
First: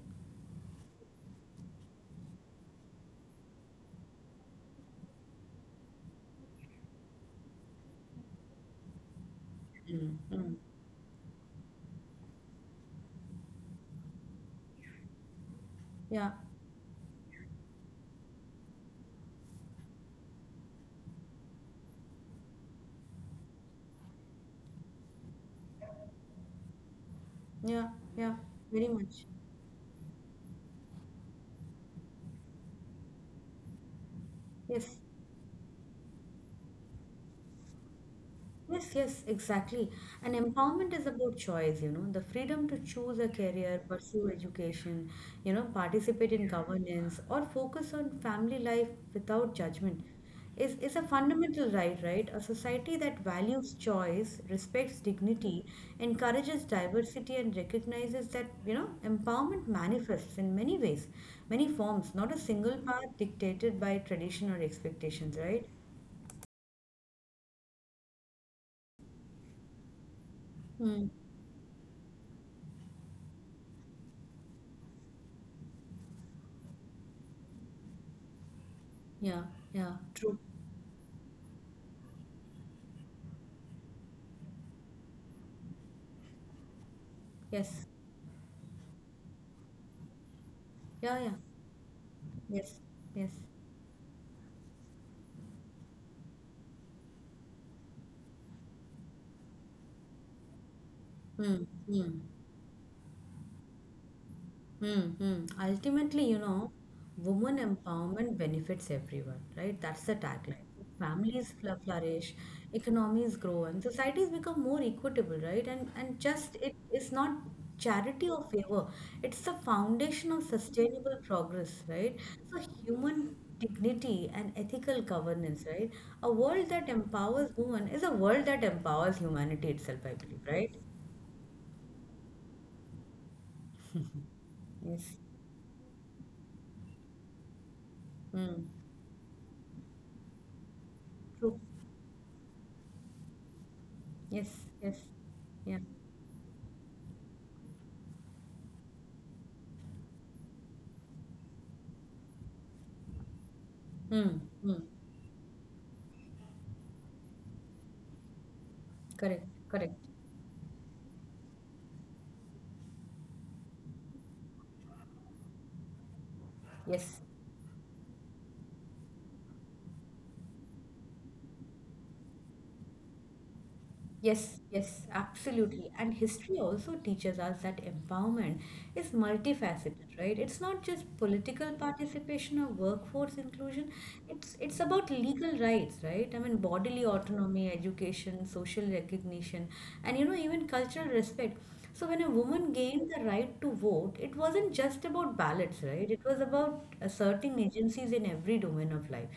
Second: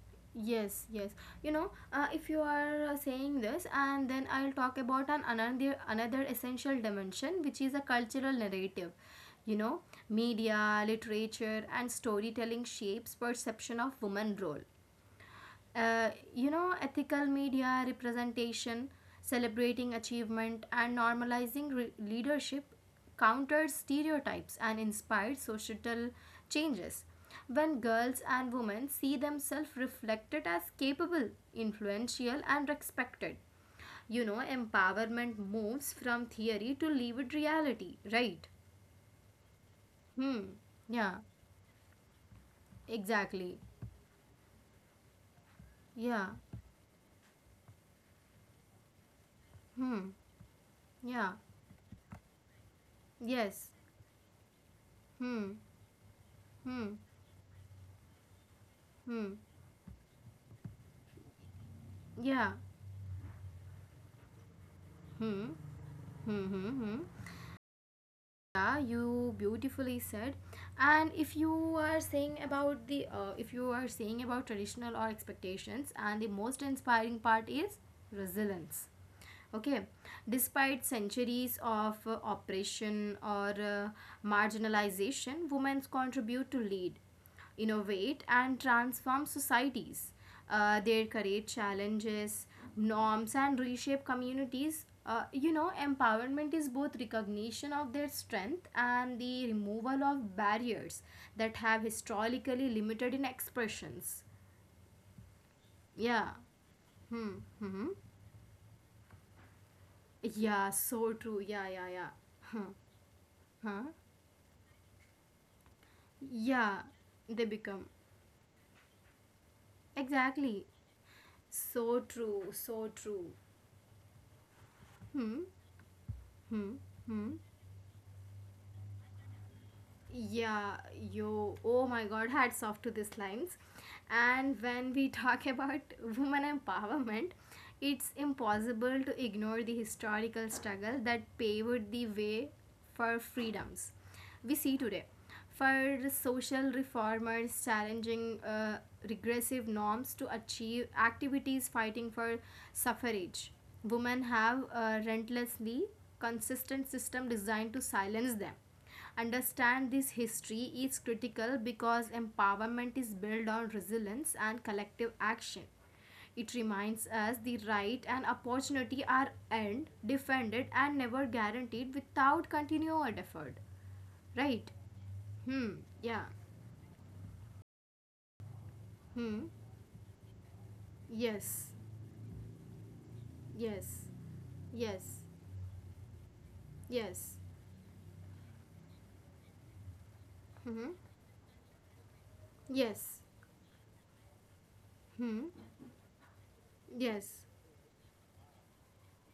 A: Yes, yes. You know, if you are saying this, and then I'll talk about an another essential dimension, which is a cultural narrative. You know,
B: Mm, mm.
A: media, literature, and storytelling shapes perception of woman role.
B: Yeah,
A: You know, ethical media representation, celebrating achievement, and normalizing leadership countered stereotypes and inspired societal changes. When
B: yeah,
A: girls
B: yeah,
A: and women
B: very
A: see
B: much.
A: themselves reflected as capable, influential, and respected, you know,
B: Yes.
A: empowerment moves from theory to livid reality, right?
B: Yes, yes, exactly. And
A: Hmm.
B: empowerment is
A: Yeah,
B: about choice, the freedom to choose a
A: exactly.
B: career, pursue education,
A: Yeah.
B: participate in governance, or focus on family life without judgment
A: Hmm.
B: is a
A: Yeah.
B: fundamental right, right? A society that
A: Yes.
B: values choice, respects
A: Hmm.
B: dignity, encourages
A: Hmm.
B: diversity, and recognizes that,
A: Hmm.
B: empowerment manifests in many ways, many forms, not a
A: Yeah.
B: single path dictated by tradition or expectations,
A: Hmm.
B: right?
A: Hmm. Hmm. Hmm. Yeah, you beautifully said.
B: Hmm.
A: And if you are saying about traditional or expectations, and the most inspiring part is resilience.
B: Yeah,
A: Okay,
B: yeah.
A: despite centuries of oppression or marginalization, women contribute to lead,
B: Yes.
A: innovate, and transform societies. They
B: Yeah, yeah.
A: create challenges,
B: Yes,
A: norms,
B: yes.
A: and reshape communities. You know, empowerment is both recognition of their strength and the removal of barriers that
B: Hmm,
A: have
B: hmm,
A: historically limited in expressions.
B: hmm, hmm.
A: Yeah.
B: Ultimately,
A: Hmm.
B: woman
A: Hmm.
B: empowerment benefits everyone, right? That's the
A: Yeah.
B: tagline.
A: So true.
B: Families
A: Yeah. Yeah. Yeah.
B: flourish,
A: Huh.
B: economies grow,
A: Huh.
B: and societies become more equitable, right? And just it
A: Yeah.
B: is not
A: They become
B: charity or favor. It's the foundation of
A: exactly
B: sustainable progress,
A: so
B: right?
A: true.
B: So
A: So
B: human
A: true.
B: dignity and ethical
A: Hmm.
B: governance, right? A world
A: Hmm.
B: that
A: Hmm.
B: empowers women is a world that empowers humanity itself, I believe,
A: Yeah,
B: right?
A: yo, oh my god, hats off to these lines. And when we
B: Yes.
A: talk about women empowerment, it's
B: Mm.
A: impossible to ignore the historical struggle that
B: True.
A: paved the way for freedoms
B: Yes,
A: we see
B: yes,
A: today.
B: yeah.
A: For social reformers challenging regressive norms to achieve activities fighting for suffrage, women
B: Mm,
A: have
B: mm.
A: a relentlessly consistent system designed to silence them.
B: Correct,
A: Understand
B: correct.
A: this history is critical because empowerment is built on resilience and collective action. It reminds
B: Yes,
A: us the right and opportunity are earned, defended, and never guaranteed without continued effort.
B: yes,
A: Right?
B: yes,
A: Hmm.
B: absolutely. And
A: Yeah.
B: history also teaches us that empowerment is
A: Hmm.
B: multifaceted, right? It's not just
A: Yes.
B: political participation or workforce inclusion.
A: Yes.
B: It's
A: Yes.
B: about legal rights, right? I mean, bodily
A: Yes.
B: autonomy, education, social recognition, and even
A: Hmm.
B: cultural respect. So when a woman gained the
A: Yes.
B: right to vote, it wasn't just about
A: Hmm.
B: ballots, right? It was about
A: Yes.
B: asserting agencies in every domain of life.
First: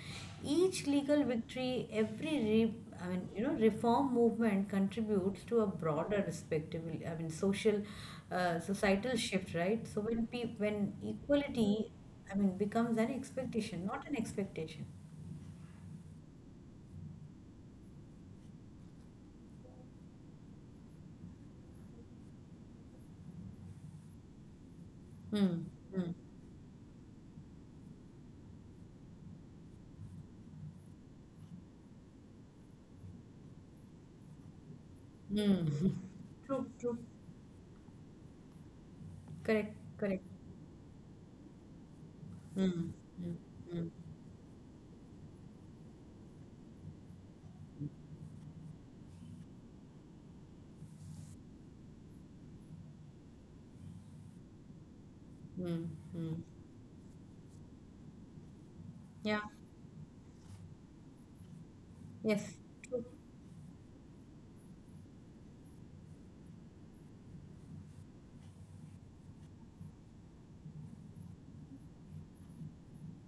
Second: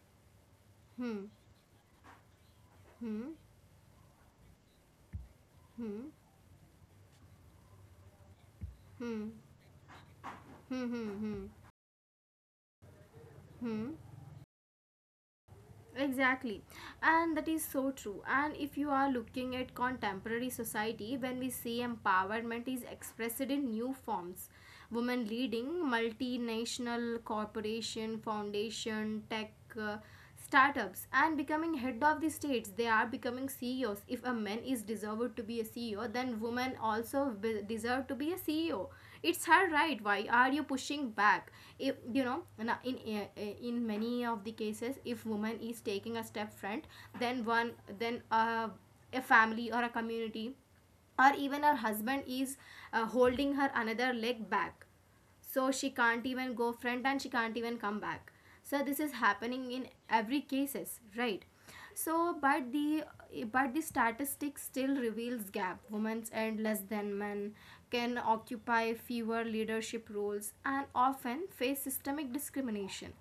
B: Each legal
A: Hmm.
B: victory, I mean,
A: Hmm.
B: reform movement contributes to a
A: Hmm.
B: broader respective I mean, social, societal
A: Hmm.
B: shift, right? So
A: Hmm.
B: when
A: Hmm. Hmm.
B: equality, I mean, becomes an expectation,
A: Hmm.
B: not an expectation.
A: Exactly, and that is so true. And if you are looking at contemporary society, when we say empowerment is expressed in new forms, women
B: Hmm.
A: leading
B: Hmm.
A: multinational corporation, foundation, tech uh, startups, and becoming head of the states. They are becoming CEOs. If a man is deserved to be a
B: Hmm.
A: CEO, then
B: True.
A: women
B: True.
A: deserve to be a CEO. It's her
B: Correct.
A: right, why
B: Correct.
A: are you pushing back? If you know,
B: Hmm. Hmm.
A: in
B: Hmm.
A: many of the cases, if woman is taking a step front, then one then a family or a community or even her husband is holding her another leg back, so she
B: Hmm.
A: can't
B: Hmm.
A: even go front and she can't even come back. So this is
B: Yeah,
A: happening in every cases, right? So
B: yes,
A: but the
B: true.
A: but the statistics still reveals gap. Women and less than men can occupy fewer leadership roles and often face systemic discrimination.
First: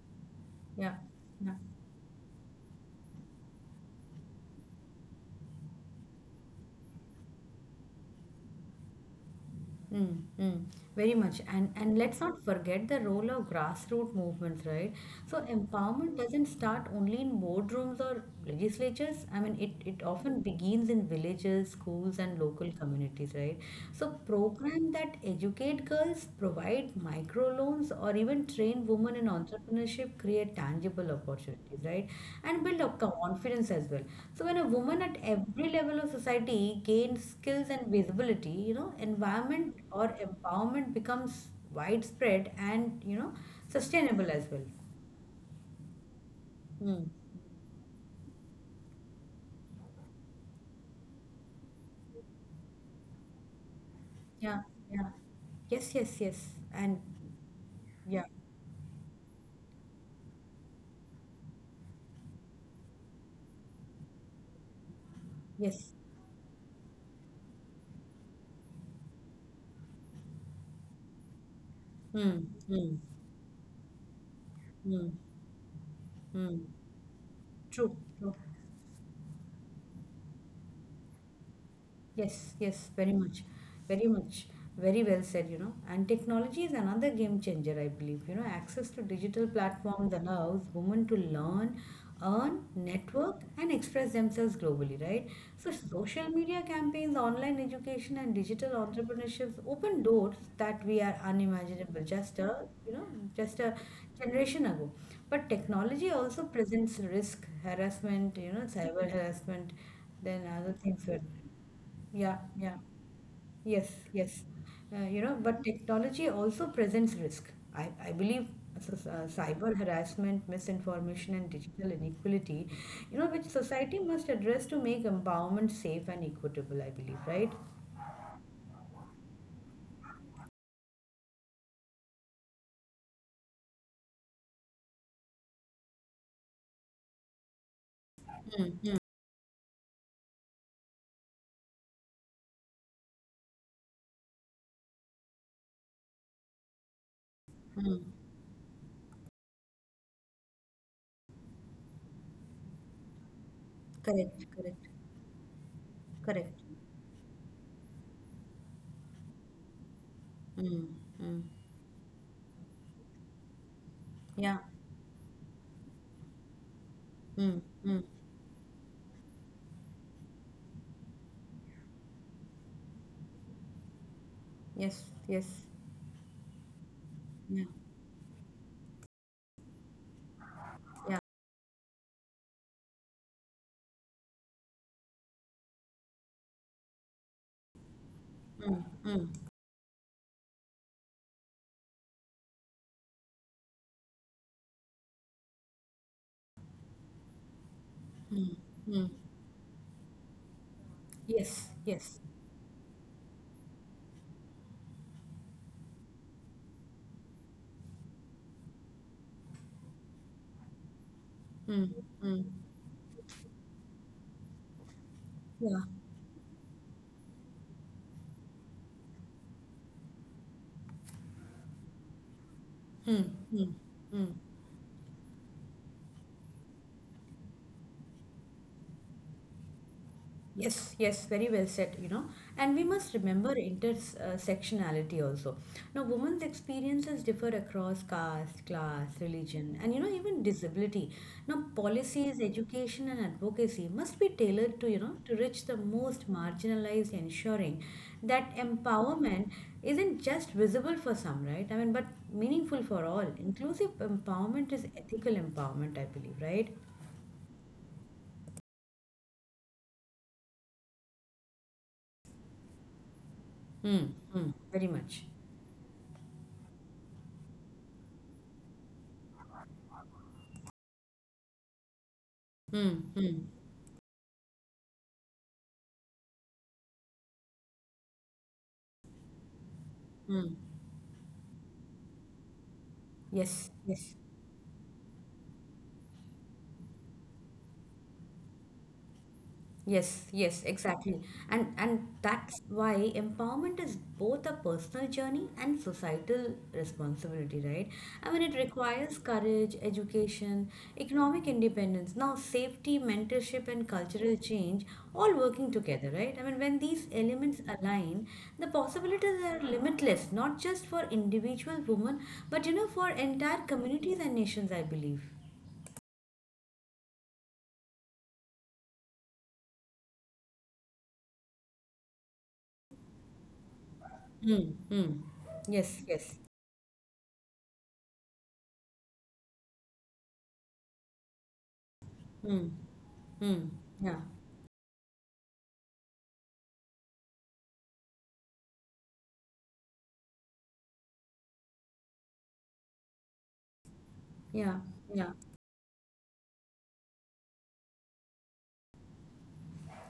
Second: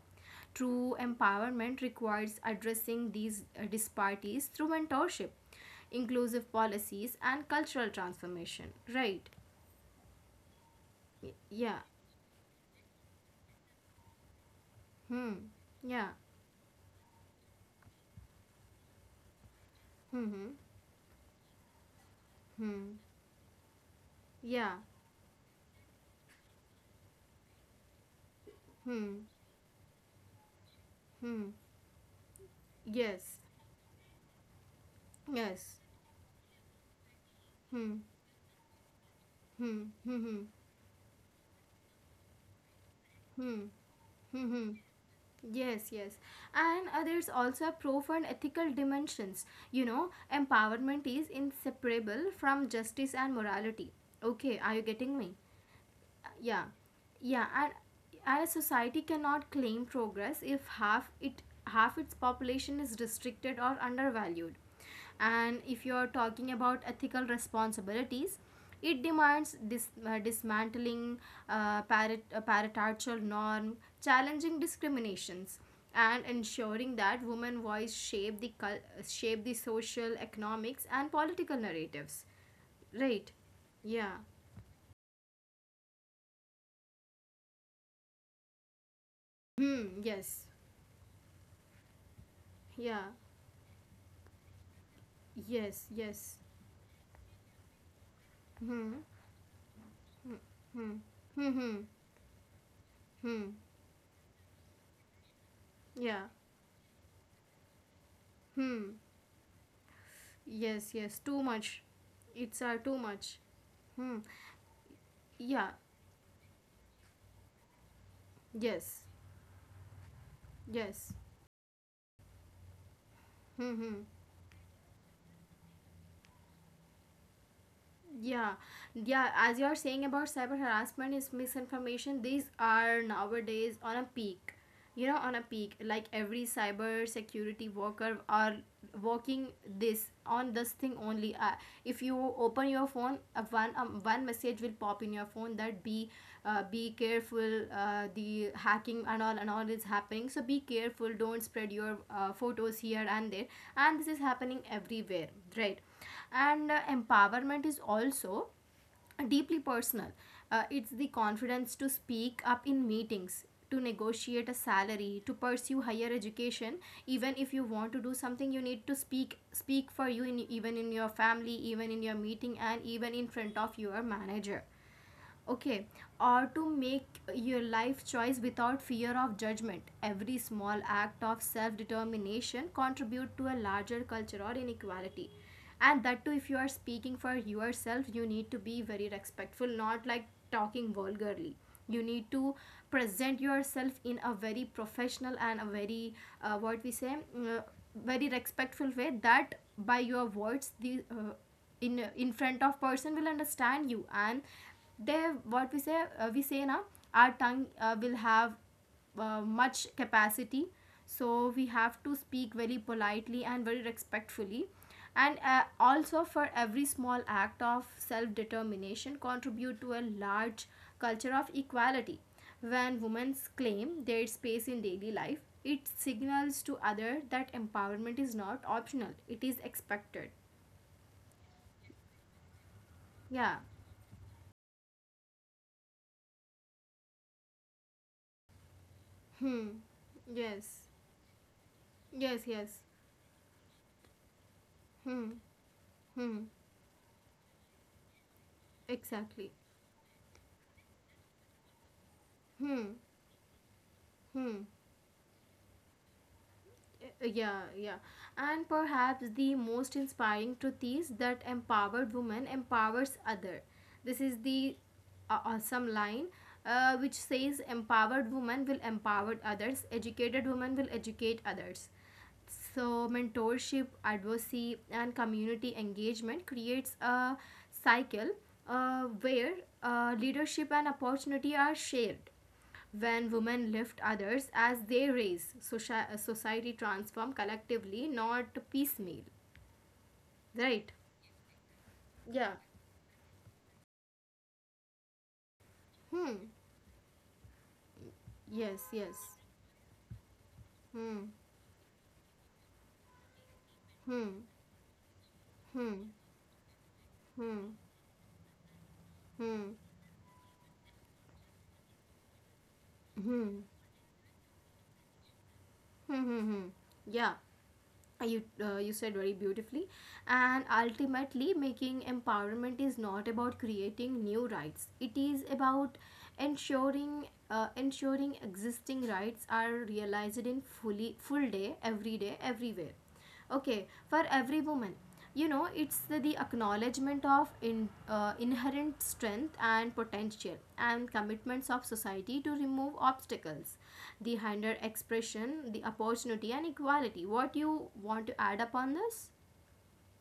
B: Yeah,
A: True
B: yeah.
A: empowerment requires addressing these disparities through mentorship, inclusive policies, and cultural transformation, right?
B: Mm, mm, very much. And
A: Yeah,
B: and let's not forget the role of grassroots movements, right? So
A: hmm, yeah.
B: empowerment doesn't start only in boardrooms or legislatures. I mean, it often
A: Hmm.
B: begins in villages, schools, and local
A: Hmm.
B: communities, right? So
A: Yeah.
B: program that educate girls, provide microloans, or even train women
A: Hmm.
B: in entrepreneurship create tangible
A: Hmm.
B: opportunities, right? And build up
A: Yes.
B: confidence as well. So when a woman at every
A: Yes.
B: level of society gains skills and
A: Hmm.
B: visibility, environment
A: Hmm.
B: or
A: Hmm. Hmm.
B: empowerment becomes widespread and
A: Hmm.
B: sustainable as
A: Hmm.
B: well.
A: Hmm. Yes, yes. And
B: Hmm.
A: there's also a profound ethical dimensions. You know, empowerment is inseparable from justice and morality. Okay,
B: Yeah,
A: are you
B: yeah.
A: getting me?
B: Yes, yes, yes.
A: Yeah,
B: And
A: yeah, and,
B: yeah,
A: and a society cannot claim progress if half its population is restricted or undervalued. And if
B: yes.
A: you're talking about ethical responsibilities, it demands dismantling
B: Hmm. Hmm.
A: patriarchal norm, challenging
B: Hmm.
A: discriminations, and
B: Hmm.
A: ensuring that women voice
B: True, true.
A: shape the shape the social, economics, and political narratives,
B: Yes, yes, very
A: right?
B: much, very
A: Yeah,
B: much, very well said. And technology is another game changer, I believe. Access to digital
A: hmm,
B: platforms
A: yes,
B: allows women to learn, earn,
A: yeah.
B: network, and express themselves globally, right? So,
A: Yes,
B: social
A: yes.
B: media campaigns, online education, and digital
A: Hmm,
B: entrepreneurship open doors that
A: hmm,
B: we are
A: hmm, hmm,
B: unimaginable
A: hmm.
B: just a generation ago. But technology
A: Yeah,
B: also presents risk, harassment,
A: hmm.
B: cyber harassment, then other
A: Yes,
B: things
A: yes.
B: were,
A: Too much.
B: yeah.
A: It's are too much.
B: Yes,
A: Hmm.
B: yes. But
A: Yeah.
B: technology also presents risk. I believe so
A: Yes.
B: cyber harassment,
A: Yes.
B: misinformation, and digital inequality, which
A: Hmm. Hmm.
B: society must address to make empowerment safe and equitable, I believe, right?
A: Yeah, yeah, as you are saying about cyber harassment is misinformation, these are nowadays on a peak. You know, on a peak, like every cyber security worker are
B: Mm,
A: working this on this thing only. If you open your phone, one message will pop in your phone that be careful.
B: mm,
A: The hacking and all is happening, so be careful. Don't spread your photos here and there. And this is
B: correct,
A: happening
B: correct,
A: everywhere, right?
B: correct.
A: And empowerment is also deeply personal. It's
B: Mm,
A: the
B: mm,
A: confidence to speak up in meetings, to negotiate a
B: yeah.
A: salary, to pursue higher education. Even if you
B: Mm,
A: want to
B: mm,
A: do something, you need to speak, speak for you in, even in your family, even in your meeting, and even in front of your manager.
B: yes, yes.
A: Okay, or to make your
B: Yeah,
A: life choice without fear of judgment. Every small act
B: yeah.
A: of self determination contribute to a larger culture or inequality. And that too, if you are speaking for yourself, you need to be
B: Mm,
A: very
B: mm,
A: respectful, not like talking vulgarly. You need to present yourself in a very professional and a very what we say mm, very respectful way,
B: mm,
A: that by your words the
B: yes, yes.
A: in front of person will understand you, and they what we say now our tongue will have much capacity. So we have
B: Mm,
A: to speak
B: mm,
A: very politely and very respectfully. And
B: yeah.
A: also, for every small act of self determination contribute to a large culture of equality. When women
B: Mm, mm,
A: claim their
B: mm.
A: space in daily life, it signals to others that empowerment is not optional, it is expected.
B: Yes, yes, very well said. And we must
A: Yeah,
B: remember intersectionality also. Now, women's experiences differ across caste, class,
A: hmm,
B: religion, and even
A: yes,
B: disability. Now,
A: yes,
B: policies,
A: yes,
B: education, and advocacy must be tailored to, you know,
A: hmm,
B: to reach the most
A: hmm.
B: marginalized, ensuring that
A: Exactly.
B: empowerment isn't just visible for some, right? I mean, but
A: Hmm.
B: meaningful for all. Inclusive
A: Hmm.
B: empowerment is ethical empowerment, I believe, right?
A: Yeah, yeah. And perhaps the most inspiring truth is that empowered woman empowers other. This
B: Mm,
A: is
B: mm,
A: the
B: very much.
A: awesome line which says empowered woman will empower others, educated woman will educate others. So,
B: Mm, mm.
A: mentorship, advocacy, and community engagement creates a cycle where leadership and
B: Mm.
A: opportunity are shared. When women
B: Yes,
A: lift
B: yes,
A: others as they raise, society transform collectively, not piecemeal.
B: yes, yes,
A: Right?
B: exactly. And
A: Yeah.
B: that's why empowerment is both a personal journey and
A: Hmm.
B: societal responsibility, right? I mean, it
A: Yes. Yes.
B: requires courage, education,
A: Hmm.
B: economic independence, now safety, mentorship, and
A: Hmm.
B: cultural change all working
A: Hmm.
B: together, right? I mean, when these elements
A: Hmm.
B: align, the
A: Hmm.
B: possibilities
A: Hmm.
B: are limitless, not just for individual women, but for
A: Hmm.
B: entire communities and nations, I believe.
A: Hmm. Hmm. Hmm. Yeah. You said very beautifully. And ultimately, making empowerment is not about creating new
B: Hmm,
A: rights, it
B: hmm.
A: is about
B: Yes, yes.
A: ensuring existing rights are realized in fully full day, every day,
B: Hmm.
A: everywhere,
B: Hmm.
A: okay, for
B: Yeah,
A: every woman. You know, it's the acknowledgement of inherent strength and potential, and commitments of society to remove obstacles the hinder
B: yeah, yeah.
A: expression, the opportunity and equality. What you want to add upon this?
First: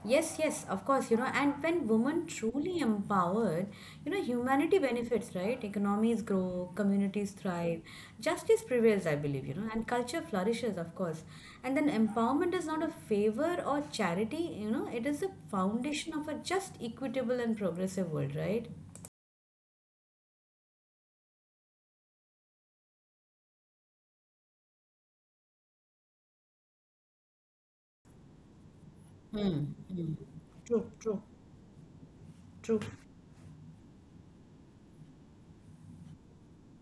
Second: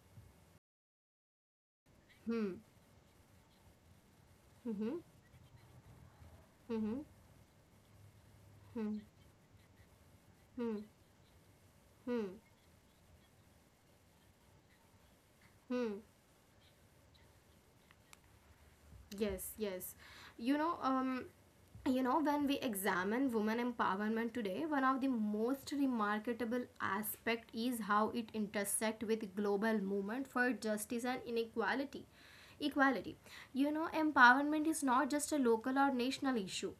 B: Yes, yes, of course, and when women
A: hmm
B: truly empowered, humanity
A: hmm
B: benefits, right? Economies grow,
A: hmm
B: communities thrive, justice
A: hmm
B: prevails, I believe, and culture flourishes,
A: hmm
B: of course. And then
A: hmm
B: empowerment is not a favor or charity, it is the
A: hmm
B: foundation of a just, equitable, and progressive world, right?
A: Yes, yes. You know, um, you know, when we examine women empowerment today, one of the most remarkable aspect is how it intersect with
B: Hmm.
A: global movement for
B: True,
A: justice
B: true,
A: and inequality.
B: true.
A: Equality. You know, empowerment is not just a local or national issue,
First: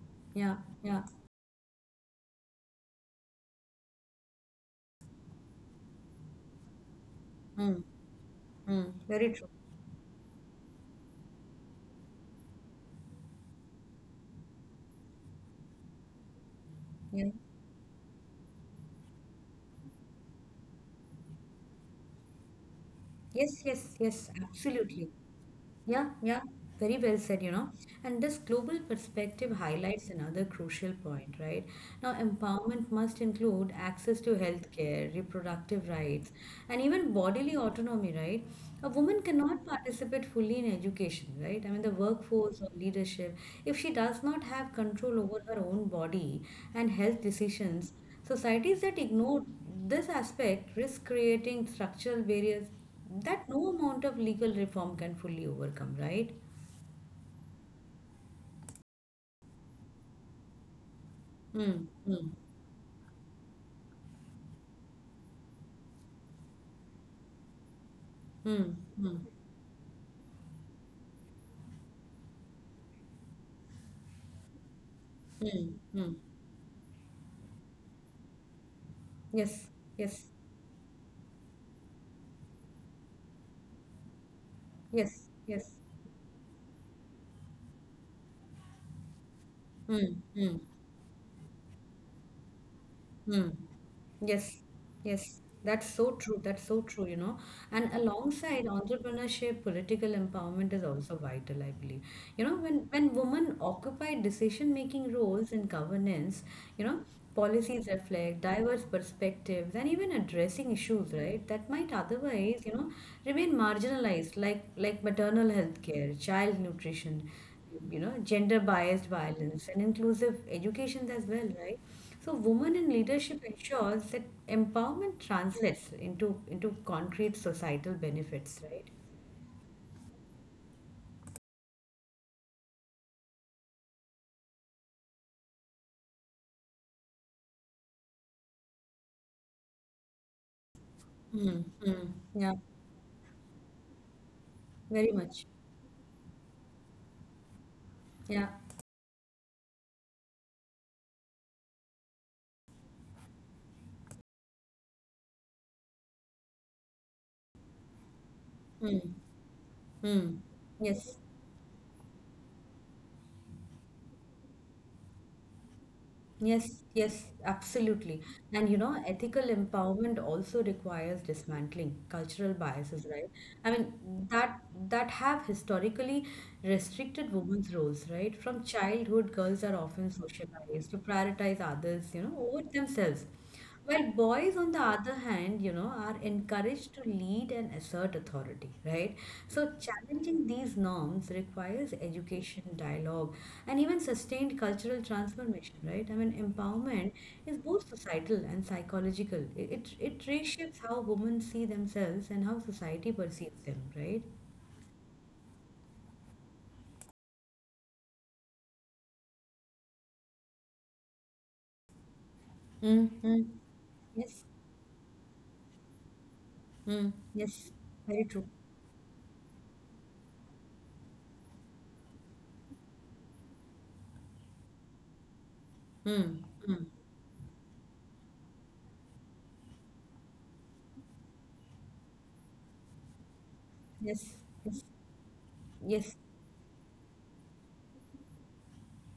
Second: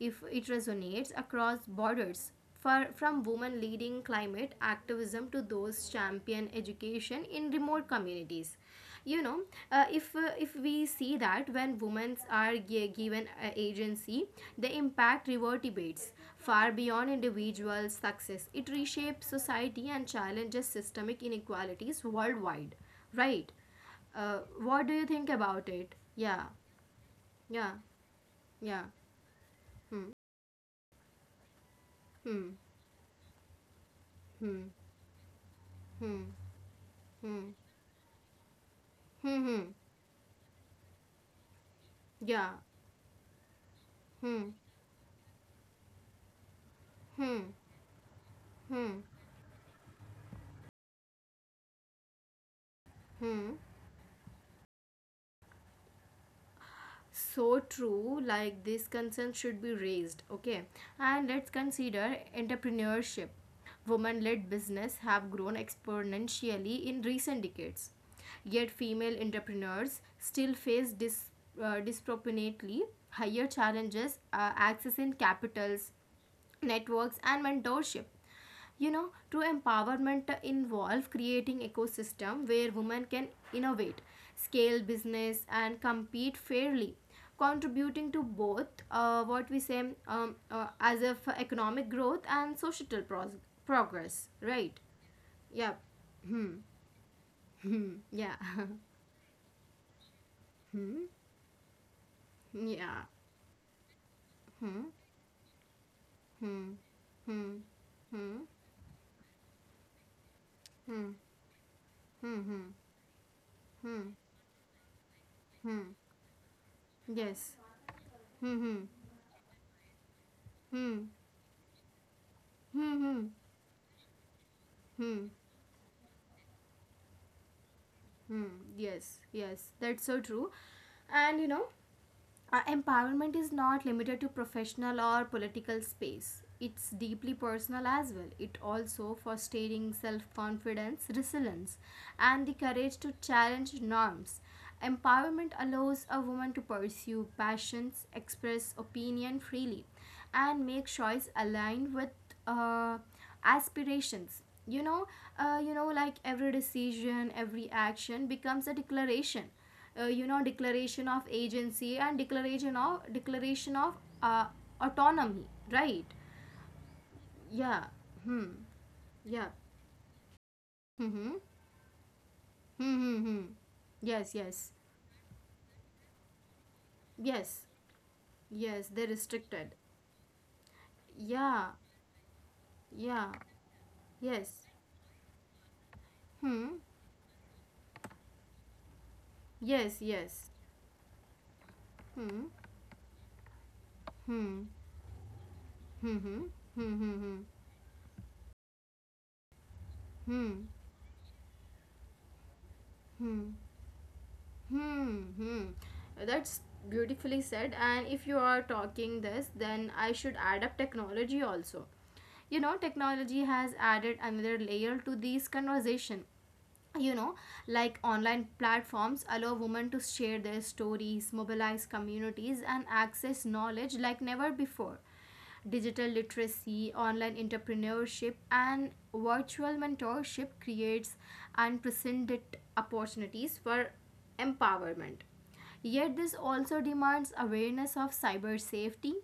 A: if it
B: Yeah, yeah.
A: resonates across borders. For, from women leading climate activism to those champion education in
B: Hmm.
A: remote communities,
B: Hmm.
A: you
B: Very
A: know
B: true.
A: if we see that when women are given agency, the impact reverberates far beyond
B: Yeah.
A: individual success. It reshapes society and challenges systemic inequalities worldwide, right?
B: Yes, yes, yes,
A: What do you
B: absolutely.
A: think about it?
B: Yeah, yeah,
A: Yeah.
B: very well said.
A: yeah
B: And this global
A: yeah
B: perspective highlights
A: hmm
B: another crucial point, right? Now,
A: hmm
B: empowerment must include access to
A: hmm
B: healthcare, reproductive rights, and even
A: Hmm.
B: bodily autonomy, right? A woman
A: Hmm.
B: cannot
A: Hmm.
B: participate fully in education, right? I mean, the
A: Yeah.
B: workforce or leadership, if she does not
A: Hmm.
B: have control over her own body and health decisions, societies that
A: Hmm.
B: ignore this aspect risks creating structural barriers that
A: Hmm.
B: no amount of legal reform can fully overcome, right?
A: So true. Like this concern should be raised. Okay. And let's
B: Mm,
A: consider
B: mm,
A: entrepreneurship. Women-led business have grown exponentially in recent decades.
B: mm,
A: Yet
B: mm,
A: female entrepreneurs still face disproportionately higher challenges accessing
B: mm,
A: capitals,
B: mm.
A: networks, and mentorship. You know, true
B: Yes, yes,
A: empowerment involves creating ecosystem where women can innovate, scale
B: yes,
A: business
B: yes.
A: and compete fairly, contributing to both what we say
B: Mm, mm,
A: as of economic growth and societal
B: mm.
A: progress,
B: Yes,
A: right?
B: yes.
A: yeah
B: That's so true.
A: hmm
B: That's so true. And
A: hmm yeah
B: alongside entrepreneurship, political empowerment is
A: hmm
B: also vital, I believe. When
A: yeah
B: women occupy decision
A: hmm
B: making roles in governance,
A: hmm
B: you know,
A: hmm
B: policies reflect
A: hmm
B: diverse perspectives and even addressing issues,
A: hmm
B: right, that might
A: hmm
B: otherwise,
A: hmm
B: remain
A: hmm
B: marginalized, like maternal health
A: Hmm.
B: care, child nutrition,
A: yes
B: gender
A: hmm hmm
B: biased violence, and inclusive education
A: hmm
B: as well, right? So, women in
A: hmm hmm
B: leadership ensures that empowerment
A: Hmm.
B: translates into concrete societal
A: Hmm.
B: benefits, right?
A: Yes. Yes. That's so true. And you know, empowerment is not limited to professional or political space. It's deeply personal as well. It also fostering self confidence, resilience,
B: Mm-hmm. Yeah,
A: and the courage to challenge norms.
B: very much.
A: Empowerment allows a woman to pursue passions,
B: Yeah.
A: express opinion freely, and make choice aligned with uh, aspirations. Like every decision, every action becomes a
B: Hmm.
A: declaration
B: Hmm.
A: declaration
B: Yes.
A: of agency and declaration of uh, autonomy, right?
B: Yes. Yes.
A: yeah
B: Absolutely.
A: hmm
B: And ethical
A: yeah
B: empowerment also requires
A: mm-hmm.
B: dismantling cultural biases, right?
A: Mm-hmm.
B: I mean,
A: yes
B: that
A: yes
B: that have historically restricted
A: yes
B: women's roles, right? From
A: yes, they're
B: childhood, girls
A: restricted.
B: are often socialized to prioritize
A: Yeah
B: others, over themselves.
A: yeah
B: While boys,
A: yes
B: on the other hand, are
A: hmm
B: encouraged to lead and assert authority, right? So,
A: yes
B: challenging
A: yes
B: these norms requires
A: hmm
B: education, dialogue, and even sustained
A: hmm
B: cultural transformation, right? I
A: hmm
B: mean,
A: hmm hmm hmm
B: empowerment
A: hmm
B: is both societal and psychological. It
A: hmm
B: reshapes how women see themselves and how society
A: Hmm.
B: perceives them, right?
A: Hmm, hmm. That's beautifully said. And if you are talking this, then I should add up technology also. You know,
B: Mm,
A: technology has added
B: yes,
A: another layer to this conversation.
B: mm,
A: You know,
B: yes,
A: like
B: very
A: online
B: true.
A: platforms allow women to share their stories, mobilize communities, and access knowledge like never before. Digital
B: Mm, mm,
A: literacy, online entrepreneurship, and virtual mentorship creates unprecedented opportunities for
B: yes, yes,
A: empowerment. Yet,
B: yes,
A: this also demands awareness of cyber safety,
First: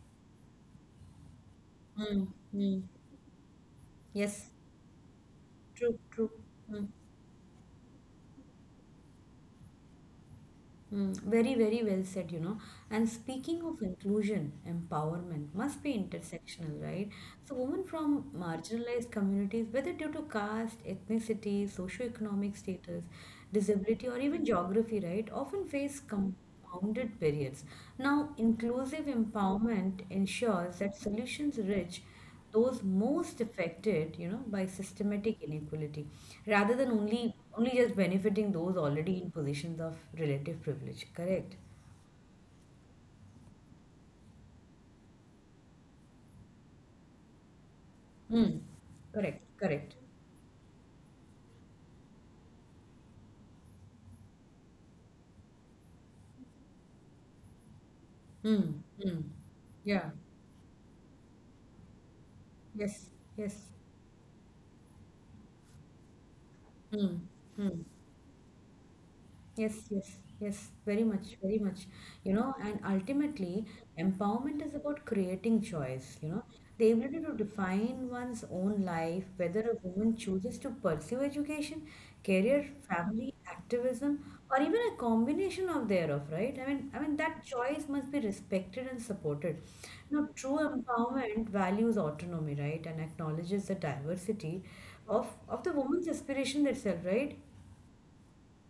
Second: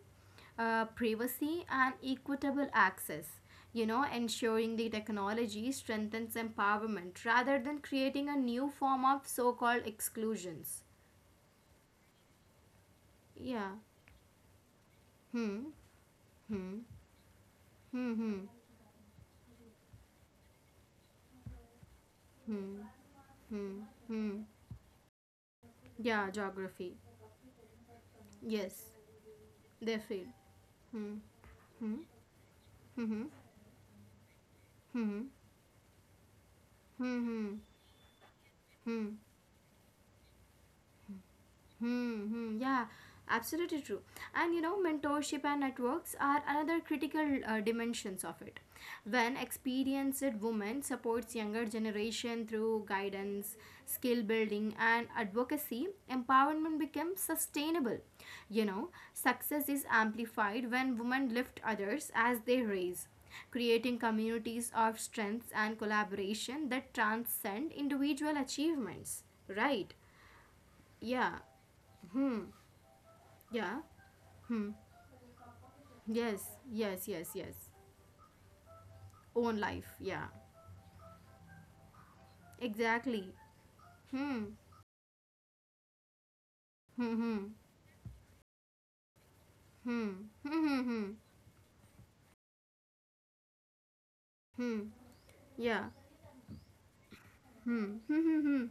A: privacy, and
B: mm,
A: equitable
B: mm,
A: access. You know,
B: yes.
A: ensuring the technology
B: True, true.
A: strengthens
B: Mm,
A: empowerment rather than creating a new form of so called exclusions.
B: mm. Very, very well said. And speaking
A: Yeah.
B: of inclusion, empowerment
A: Hmm.
B: must be
A: Hmm.
B: intersectional, right? So, women
A: Hmm.
B: from
A: Hmm.
B: marginalized communities, whether due to caste, ethnicity, socioeconomic
A: Hmm.
B: status,
A: Hmm.
B: disability, or
A: Hmm.
B: even geography, right, often face
A: Yeah, geography.
B: compounded barriers. Now,
A: Yes,
B: inclusive
A: their
B: empowerment
A: field.
B: ensures that
A: Hmm.
B: solutions
A: Hmm.
B: reach those
A: Hmm. Hmm.
B: most affected by
A: Hmm. Hmm.
B: systematic inequality rather than only
A: Hmm. hmm,
B: only just benefiting those already
A: hmm.
B: in positions of relative privilege. Correct.
A: Hmm, hmm, yeah, absolutely true. And you know, mentorship and networks are another critical dimensions of
B: Hmm.
A: it. When
B: Correct, correct.
A: experienced women supports younger generation through guidance, skill building, and advocacy, empowerment becomes sustainable. You
B: Hmm,
A: know,
B: hmm.
A: success is
B: Yeah,
A: amplified when women lift others as they raise,
B: yes, yes.
A: creating communities of strength and collaboration that
B: Hmm,
A: transcend
B: hmm.
A: individual achievements.
B: Yes,
A: Right?
B: yes, yes, very
A: Yeah,
B: much, very much. And ultimately,
A: yeah.
B: empowerment is about creating choice,
A: Yes,
B: the
A: yes,
B: ability
A: yes,
B: to
A: yes.
B: define one's own life,
A: Own
B: whether a
A: life,
B: woman
A: yeah.
B: chooses to pursue education, career, family,
A: Exactly.
B: activism,
A: Hmm.
B: or even a combination of thereof, right? I mean, I
A: Hmm.
B: mean that
A: Hmm.
B: choice must be respected and supported.
A: Hmm.
B: Now,
A: Hmm.
B: true
A: Hmm. Hmm.
B: empowerment values autonomy, right, and acknowledges the diversity
A: hmm.
B: of the
A: Yeah.
B: woman's aspiration itself, right?
A: Hmm. Hmm. Hmm. hmm.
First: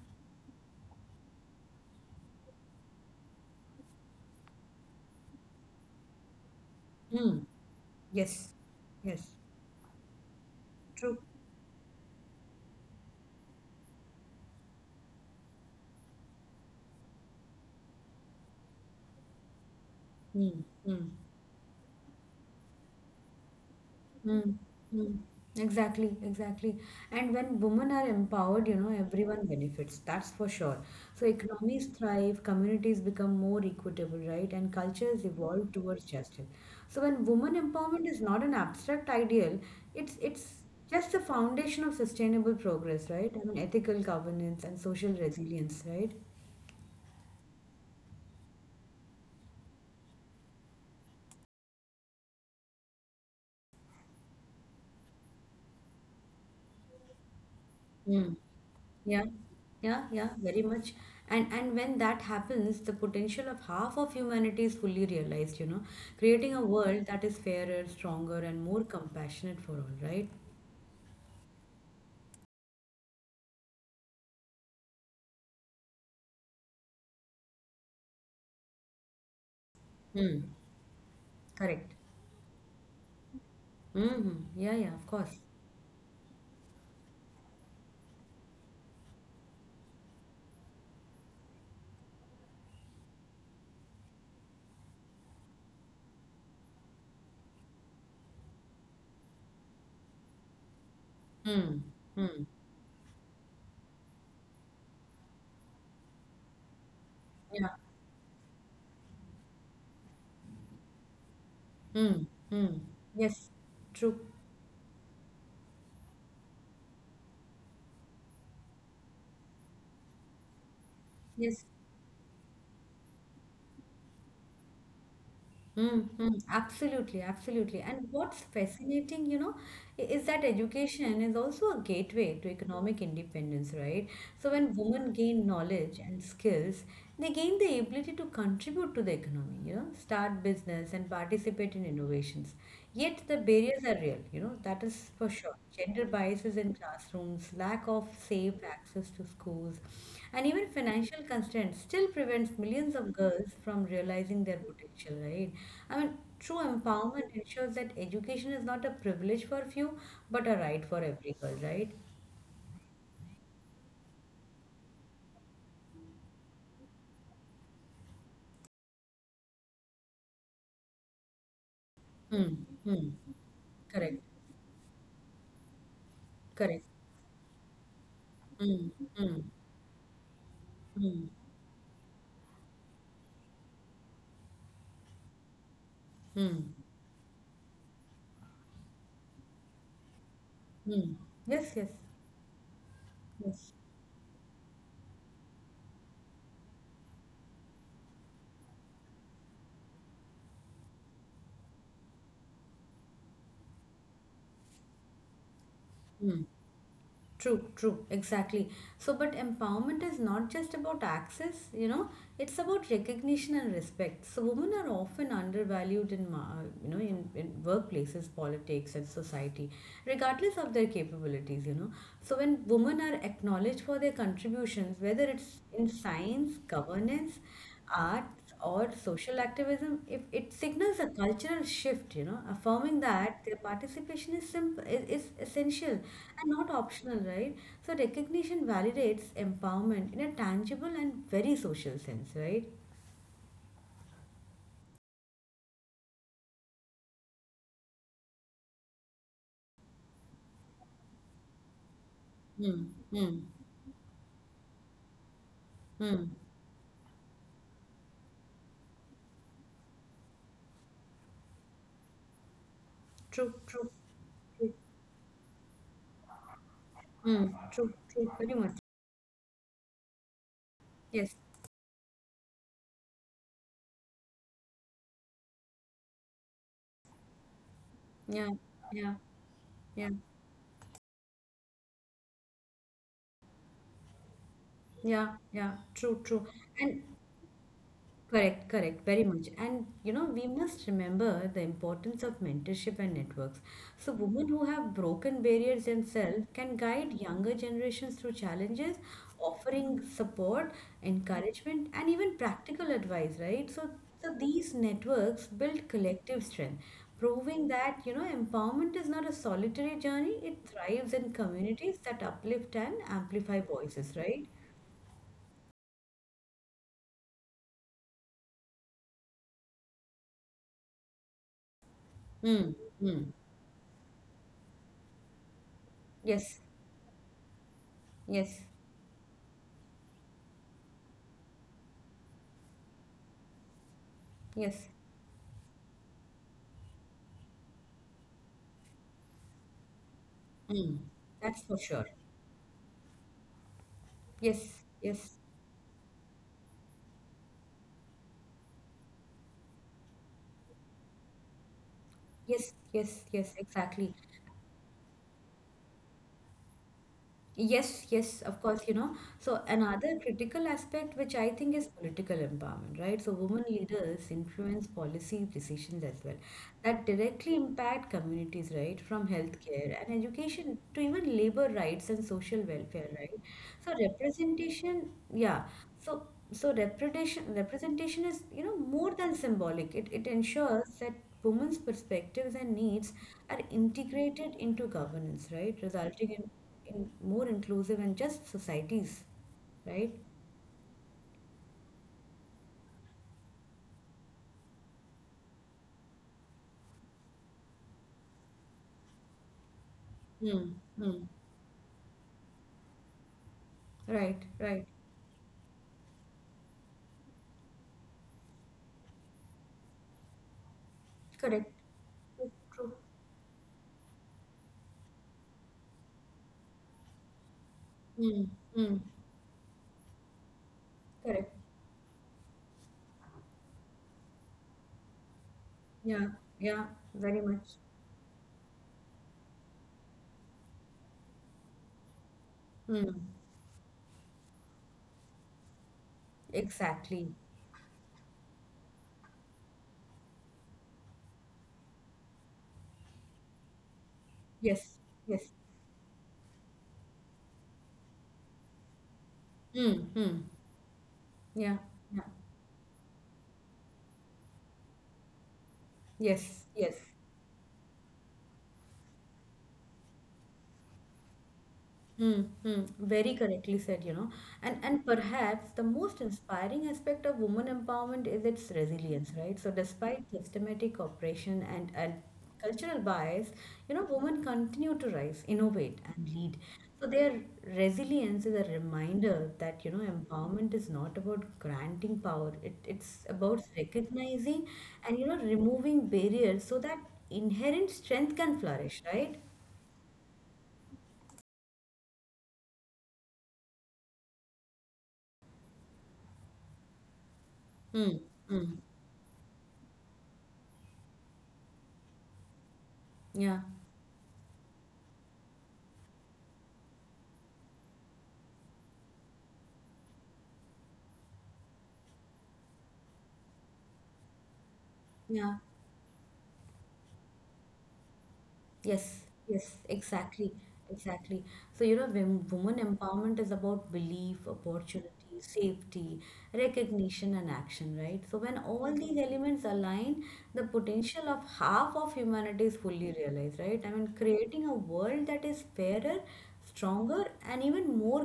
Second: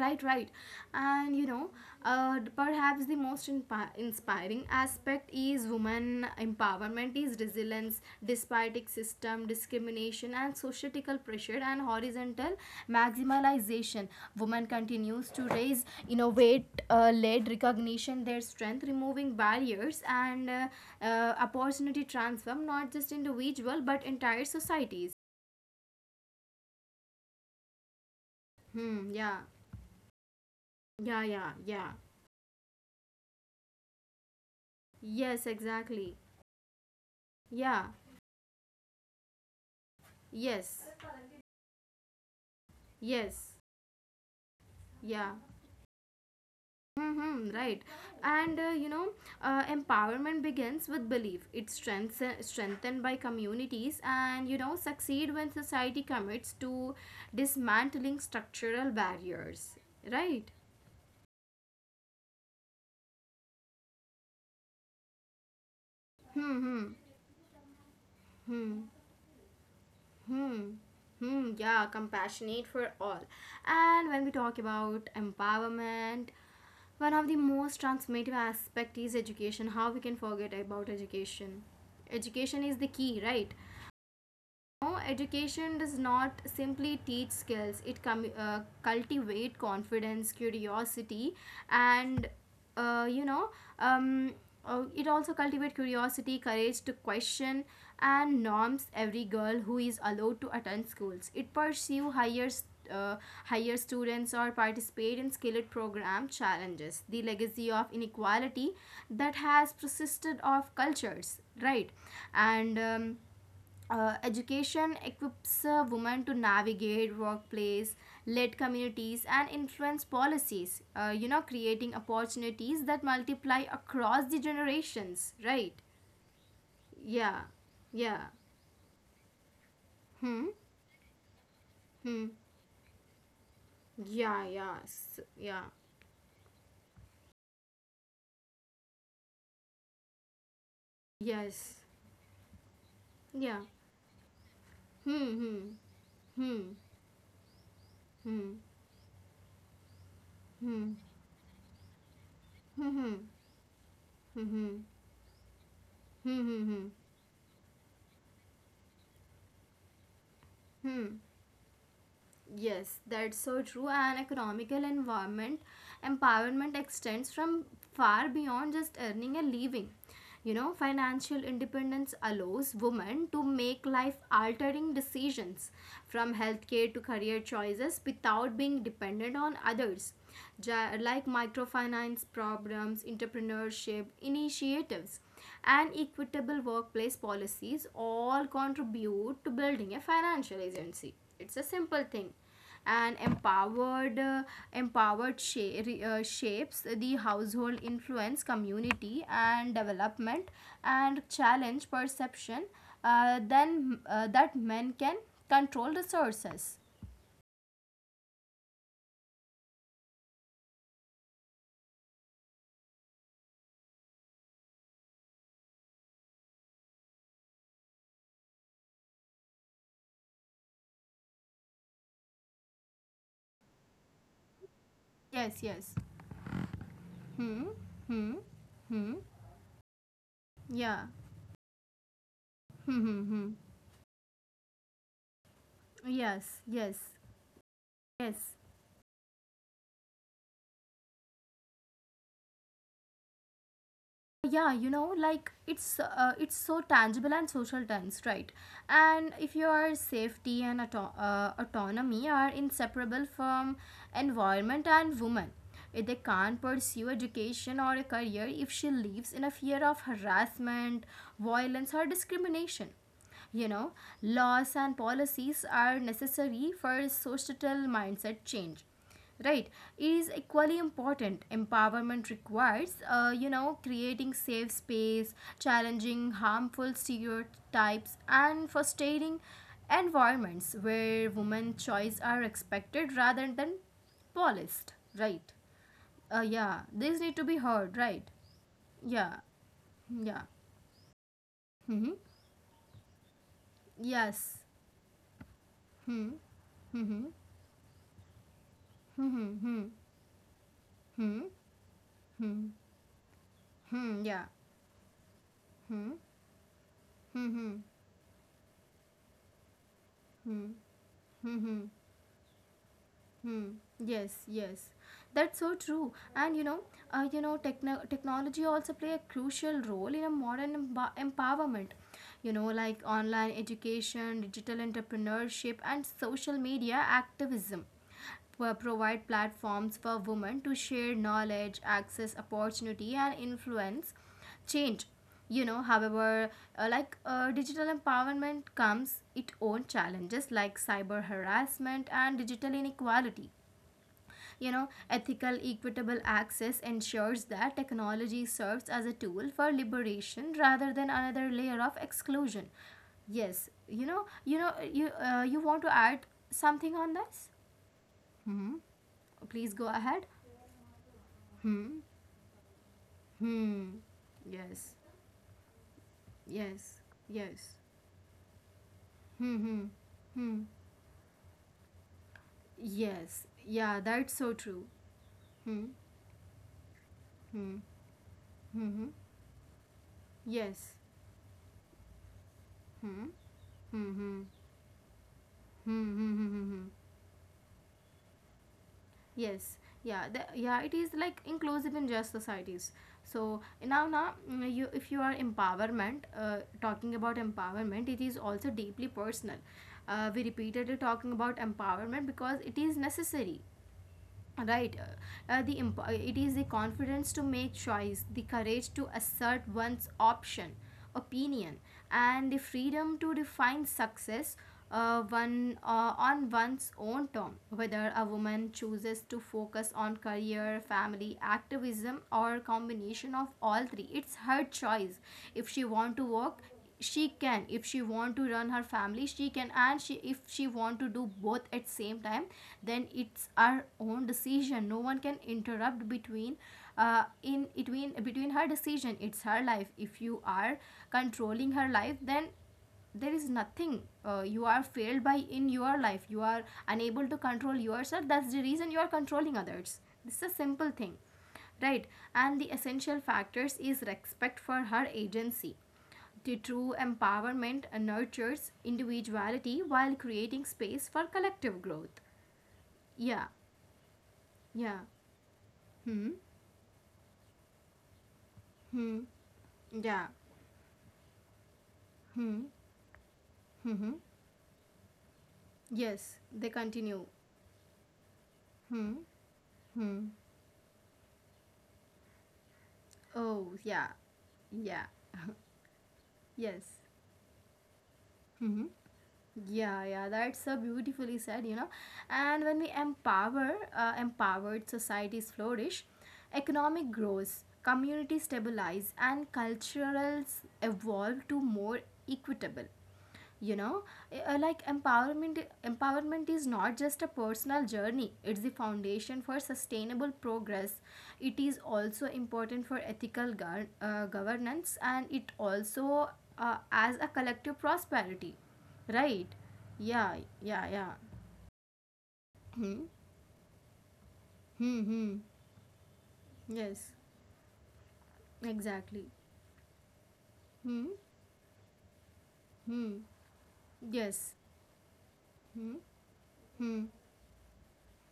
A: Right, right. And you know, perhaps the most inspiring aspect is women empowerment,
B: Hmm.
A: is resilience
B: Yes.
A: despite its
B: Yes.
A: system, discrimination, and
B: True.
A: societal pressure and horizontal maximalization. Women continues to raise, innovate, led recognition their strength, removing barriers and
B: Mm, mm,
A: opportunity transform not just individual but
B: mm,
A: entire societies.
B: mm. Exactly, exactly. And when women are empowered,
A: Hmm. Yeah.
B: everyone benefits, that's for sure. So
A: Yeah. Yeah.
B: economies
A: Yeah.
B: thrive, communities become more equitable, right? And cultures
A: Yes.
B: evolve towards
A: Exactly.
B: justice. So when women
A: Yeah.
B: empowerment is not an abstract ideal, it's
A: Yes,
B: just the foundation of sustainable progress, right? I
A: yes,
B: mean, ethical governance and social
A: yeah.
B: resilience, right?
A: Mm-hmm, right. And empowerment begins with belief. It's strengthened by communities and, you know, succeed when society commits to dismantling structural
B: Yeah,
A: barriers.
B: yeah, yeah,
A: Right?
B: very much. And when that happens, the potential of half of humanity is fully realized, creating a
A: Mm-hmm.
B: world that is fairer, stronger, and more compassionate for all, right?
A: Hmm. Hmm. Yeah, compassionate for all. And when we talk about empowerment, one of the most transformative aspect is education. How we can
B: Hmm.
A: forget about education?
B: Correct.
A: Education is the key, right?
B: Mm-hmm. Yeah, yeah, of
A: No,
B: course.
A: education does not simply teach skills, it cultivate confidence, curiosity, and uh, you know, um, it also cultivate curiosity, courage to question, and norms. Every girl who is allowed to attend schools, it
B: Hmm.
A: pursue
B: Hmm.
A: higher higher students or participate in skilled program challenges the
B: Yeah.
A: legacy of inequality that has persisted of cultures, right?
B: Hmm. Hmm.
A: And
B: Yes. True.
A: education equips women to navigate workplace, lead communities and influence policies, you know,
B: Yes.
A: creating opportunities that multiply across the generations, right?
B: Mm, mm, absolutely,
A: yeah
B: absolutely. And
A: yeah
B: what's fascinating, is that
A: hmm
B: education is also a
A: hmm
B: gateway to economic independence, right? So
A: yeah
B: when
A: yeah
B: women
A: S-
B: gain
A: yeah
B: knowledge and skills, they gain the ability to contribute to the economy, start business and participate in
A: yes
B: innovations. Yet the
A: yeah
B: barriers are real, that is for
A: hmm
B: sure.
A: hmm
B: Gender biases in classrooms, lack of safe
A: hmm
B: access to schools, and even
A: hmm
B: financial constraints still prevents
A: hmm
B: millions
A: hmm
B: of
A: hmm
B: girls from realizing
A: hmm
B: their
A: hmm
B: potential, right? I mean,
A: hmm
B: True
A: hmm
B: empowerment ensures that education is not a privilege for few, but a right for
A: hmm
B: every girl, right?
A: Yes, that's so true. An economical environment empowerment extends from far beyond just earning a living. You know, financial independence
B: Hmm,
A: allows
B: hmm,
A: women to make life
B: correct,
A: altering decisions, from
B: correct.
A: healthcare to career choices, without being
B: Hmm,
A: dependent
B: hmm,
A: on others.
B: hmm,
A: Like microfinance programs, entrepreneurship initiatives, and equitable
B: hmm,
A: workplace policies all contribute to building a financial
B: hmm.
A: agency. It's a
B: Yes, yes,
A: simple thing, and
B: yes.
A: empowered shapes the household, influence community and development, and challenge perception then that men can control
B: Hmm.
A: resources.
B: True, true, exactly. So, but empowerment is not just about access, it's about recognition and respect. So, women are often undervalued in, in workplaces, politics, and society, regardless of their capabilities. So, when women are acknowledged for their contributions, whether it's
A: Yes
B: in
A: yes
B: science, governance,
A: hmm
B: art,
A: hmm
B: or
A: hmm
B: social activism, if it signals
A: yeah
B: a cultural shift, affirming
A: hmm hmm
B: that
A: hmm
B: their participation is simple is essential and
A: yes
B: not
A: yes
B: optional, right? So
A: yes
B: recognition validates empowerment in a tangible and very social sense, right?
A: Yeah, you know, like it's so tangible and social tense, right? And if your safety and autonomy are
B: Hmm,
A: inseparable
B: hmm,
A: from environment and woman, if they
B: hmm.
A: can't pursue education or a career, if she lives in a fear of harassment, violence or discrimination,
B: True,
A: you know,
B: true,
A: laws
B: true.
A: and policies are necessary for
B: Hmm.
A: societal
B: True, true,
A: mindset
B: very much.
A: change. Right, it is equally
B: Yes,
A: important. Empowerment requires, you know, creating safe space, challenging harmful stereotypes,
B: yeah,
A: and
B: yeah,
A: fostering
B: yeah,
A: environments where women's choice are expected rather than policed.
B: yeah,
A: Right.
B: yeah, true, true.
A: Yeah,
B: And
A: these need to be heard. Right.
B: correct, correct, very
A: Yeah.
B: much. And
A: Yeah.
B: we must remember the
A: Mm-hmm.
B: importance of mentorship and networks. So, women
A: Yes.
B: who have broken barriers
A: Hmm.
B: themselves can guide
A: Hmm.
B: younger generations through challenges,
A: Hmm. Hmm.
B: offering support,
A: Hmm.
B: encouragement, and even
A: Hmm.
B: practical advice, right? So,
A: Hmm.
B: so
A: Yeah.
B: these networks build
A: Hmm.
B: collective strength,
A: Hmm.
B: proving
A: Hmm.
B: that, empowerment is not a solitary journey, it
A: Hmm.
B: thrives in
A: Hmm. Hmm.
B: communities that uplift and
A: Hmm.
B: amplify voices,
A: Yes.
B: right?
A: Yes. That's so true. And you know, technology also play a crucial role in a modern empowerment. You know,
B: Mm,
A: like
B: mm.
A: online education, digital entrepreneurship, and social
B: Yes,
A: media activism
B: yes,
A: provide platforms for women to share knowledge, access opportunity, and influence
B: yes.
A: change. You know, however, digital empowerment comes its own challenges like
B: Mm,
A: cyber
B: that's for
A: harassment
B: sure.
A: and digital inequality. You know,
B: Yes, yes,
A: ethical equitable access ensures that technology serves as a tool for liberation rather than another layer of exclusion.
B: yes, yes, yes,
A: Yes. you
B: exactly.
A: know you know you uh, you want to add something on this?
B: Yes, yes, of
A: hmm
B: course, So
A: Please go ahead.
B: another critical aspect, which I think, is
A: Hmm
B: political empowerment, right? So women
A: hmm
B: leaders influence
A: yes
B: policy decisions as well
A: yes
B: that directly
A: yes
B: impact communities, right? From
A: Hmm. Hmm.
B: healthcare and
A: Hmm.
B: education to even labor rights and social welfare, right?
A: Yes. Yeah.
B: So
A: That's so true.
B: representation, yeah.
A: Hmm.
B: So, so representation,
A: Hmm.
B: representation is,
A: Hmm. hmm.
B: more than symbolic. It
A: Yes.
B: ensures that women's perspectives and
A: Hmm.
B: needs
A: Hmm. Hmm.
B: are
A: Hmm. Hmm.
B: integrated into governance, right?
A: Hmm. hmm,
B: Resulting
A: hmm. hmm.
B: in more inclusive and just societies,
A: Yes.
B: right?
A: Yeah. The, yeah. It is like inclusive in just societies. So now, now mm, you if you are empowerment, talking about empowerment, it is also deeply personal. We
B: Hmm.
A: repeatedly
B: Hmm.
A: talking about empowerment because it is necessary,
B: Right, right.
A: right? It is the confidence to make choice, the courage to assert one's option, opinion,
B: Correct.
A: and the
B: True, true.
A: freedom to define success one on one's own term. Whether a
B: Hmm.
A: woman
B: Hmm.
A: chooses to focus on career, family,
B: Correct.
A: activism, or combination of all three, it's her choice. If she want to
B: Yeah,
A: work
B: yeah,
A: she
B: very much.
A: can, if she want to run her family she can, and she, if she want to do both at same time, then
B: Hmm.
A: it's her own decision. No one can interrupt between, uh,
B: Exactly.
A: in between between her decision. It's her life. If you are controlling her life, then there is nothing, you are
B: Yes,
A: failed by
B: yes.
A: in your life. You are unable to control yourself, that's the reason you are controlling
B: Hmm.
A: others. This
B: Hmm.
A: is a simple thing,
B: Yeah,
A: right?
B: yeah.
A: And the essential factors is respect for her agency. The
B: Yes,
A: true
B: yes.
A: empowerment nurtures individuality while creating space for collective growth.
B: Hmm, hmm, very
A: Yeah,
B: correctly said,
A: yeah.
B: and perhaps the most
A: Hmm,
B: inspiring aspect of women empowerment is its
A: hmm,
B: resilience, right? So
A: yeah.
B: despite systematic oppression and
A: Hmm,
B: cultural bias,
A: hmm, hmm.
B: women continue to rise, innovate,
A: Yes,
B: and lead.
A: they
B: So
A: continue.
B: their resilience is a
A: Hmm,
B: reminder that,
A: hmm.
B: empowerment is not about granting power. It's
A: Oh,
B: about
A: yeah,
B: recognizing
A: yeah,
B: and, removing barriers
A: yes.
B: so that inherent strength can
A: Hmm.
B: flourish, right?
A: Yeah, yeah, that's so beautifully said, you know. And when we empower, empowered societies flourish. Economic growth,
B: Hmm,
A: community
B: hmm,
A: stabilize, and culturals evolve to more equitable.
B: yeah.
A: You know, Empowerment is not just a personal journey; it's the foundation for sustainable progress. It is also important for ethical governance, and it
B: Yeah.
A: also as a collective prosperity.
B: Yes,
A: Right?
B: yes,
A: Yeah.
B: exactly,
A: Yeah. Yeah.
B: exactly. So, when women
A: Hmm.
B: empowerment is about belief,
A: Hmm.
B: opportunity,
A: Hmm.
B: safety,
A: Yes.
B: recognition, and action, right? So, when all these
A: Exactly.
B: elements align, the
A: Hmm.
B: potential of half of humanity is
A: Hmm.
B: fully realized, right?
A: Yes.
B: Creating a world that is
A: Hmm.
B: fairer,
A: Hmm.
B: stronger, and even more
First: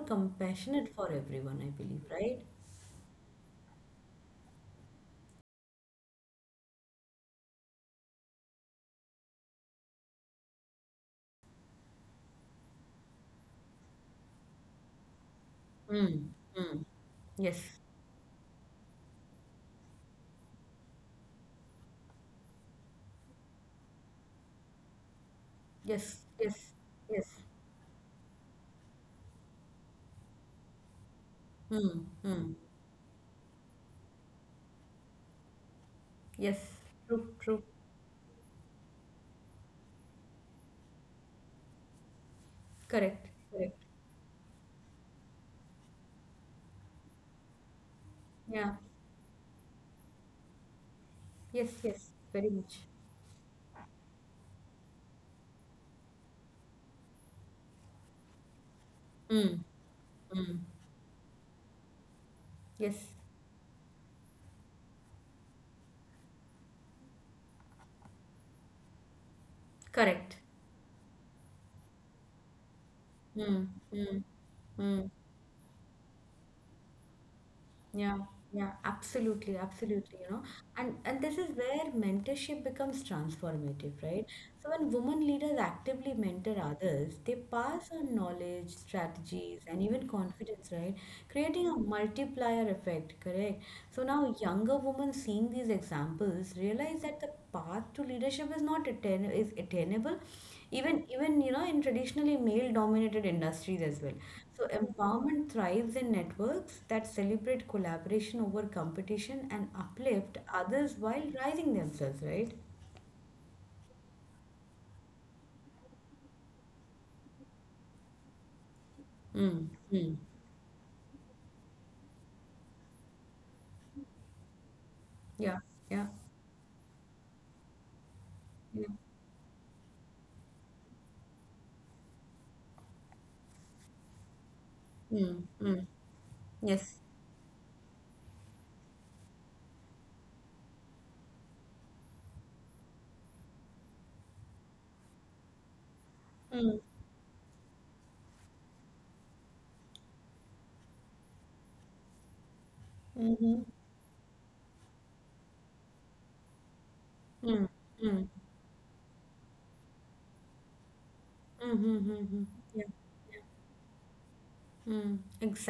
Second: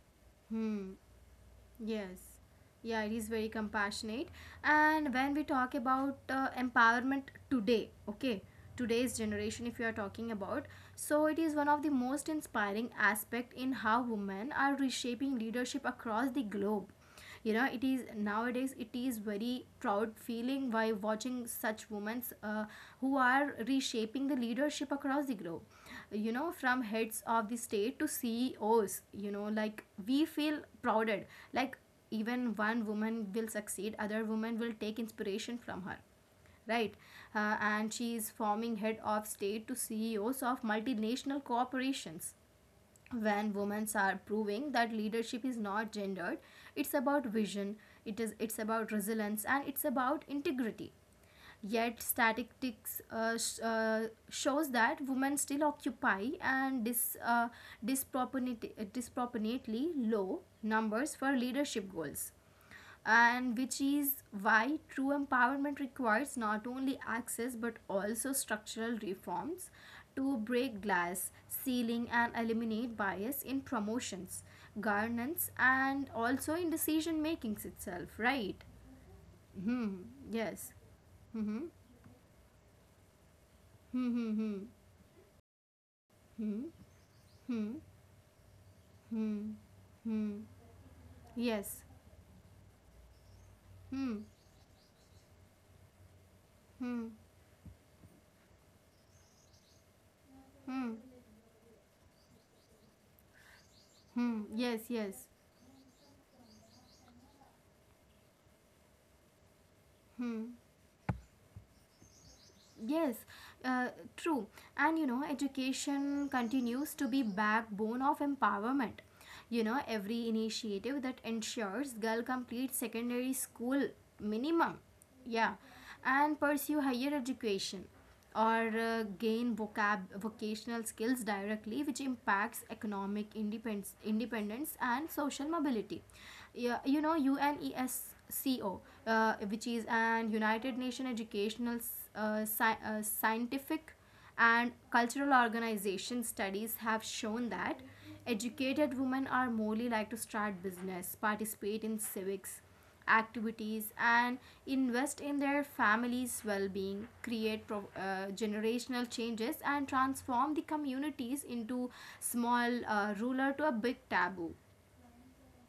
A: Hmm.
B: compassionate for everyone, I believe,
A: Yes.
B: right?
A: Yeah, it is very compassionate. And when we talk about empowerment today, okay, today's generation, if you are talking about, so it is one of the most inspiring aspect in how women are reshaping leadership
B: Mm,
A: across the
B: mm.
A: globe. You
B: Yes,
A: know it is nowadays it is very proud feeling by watching such women, who are reshaping the leadership across the globe,
B: yes,
A: you know,
B: yes,
A: from heads
B: yes.
A: of the state to ceos, you know, like we feel prouded, like
B: Mm,
A: even
B: mm.
A: one woman will succeed, other woman will take inspiration from her,
B: Yes,
A: right?
B: true, true,
A: And she is forming head of state to ceos of multinational corporations.
B: correct,
A: When
B: correct.
A: women are proving that leadership is not gendered, it's about vision, it's
B: Yeah.
A: about resilience and it's about integrity.
B: Yes,
A: Yet
B: yes, very much.
A: statistics, shows that women still occupy and
B: Mm,
A: disproportionately low
B: mm,
A: numbers for leadership goals,
B: yes,
A: and which is why true empowerment requires not only access but also structural reforms
B: correct.
A: to break glass ceiling and eliminate bias in
B: Mm, mm,
A: promotions,
B: mm.
A: governance and also in decision makings itself,
B: Yeah,
A: right?
B: yeah, absolutely,
A: Hmm.
B: absolutely,
A: Yes.
B: And this is
A: Hmm,
B: where mentorship becomes transformative,
A: hmm.
B: right?
A: Hmm,
B: So when women leaders actively mentor
A: hmm.
B: others, they
A: Hmm,
B: pass on knowledge,
A: hmm. Hmm,
B: strategies, and even
A: hmm. Hmm,
B: confidence, right? Creating a
A: Yes.
B: multiplier effect, correct? So
A: hmm
B: now younger women seeing these examples realize
A: hmm,
B: that the path to leadership is not attain is attainable.
A: hmm. Hmm,
B: Even, even, in traditionally male dominated industries as well.
A: hmm.
B: So
A: Yes, yes.
B: empowerment thrives in networks that celebrate collaboration over competition and uplift
A: Hmm.
B: others while rising themselves, right?
A: Yes, uh, true. And you know, education continues to be backbone of empowerment. You
B: Mm,
A: know,
B: mm,
A: every initiative that ensures girl complete secondary school minimum, yeah,
B: yeah, yeah,
A: and pursue higher education or,
B: yeah.
A: gain vocab vocational skills directly which impacts economic independence and
B: Mm,
A: social
B: mm.
A: mobility. Yeah,
B: Yes.
A: you know, UNESCO, which is an United Nation educational, scientific and cultural organization studies
B: Mm,
A: have shown that educated women are more likely to start business, participate in civics
B: mm-hmm,
A: activities and invest in their families' well being,
B: mm,
A: create
B: mm,
A: generational changes, and transform the communities into
B: mm-hmm, mm-hmm.
A: small, ruler to a big taboo.
B: Mm,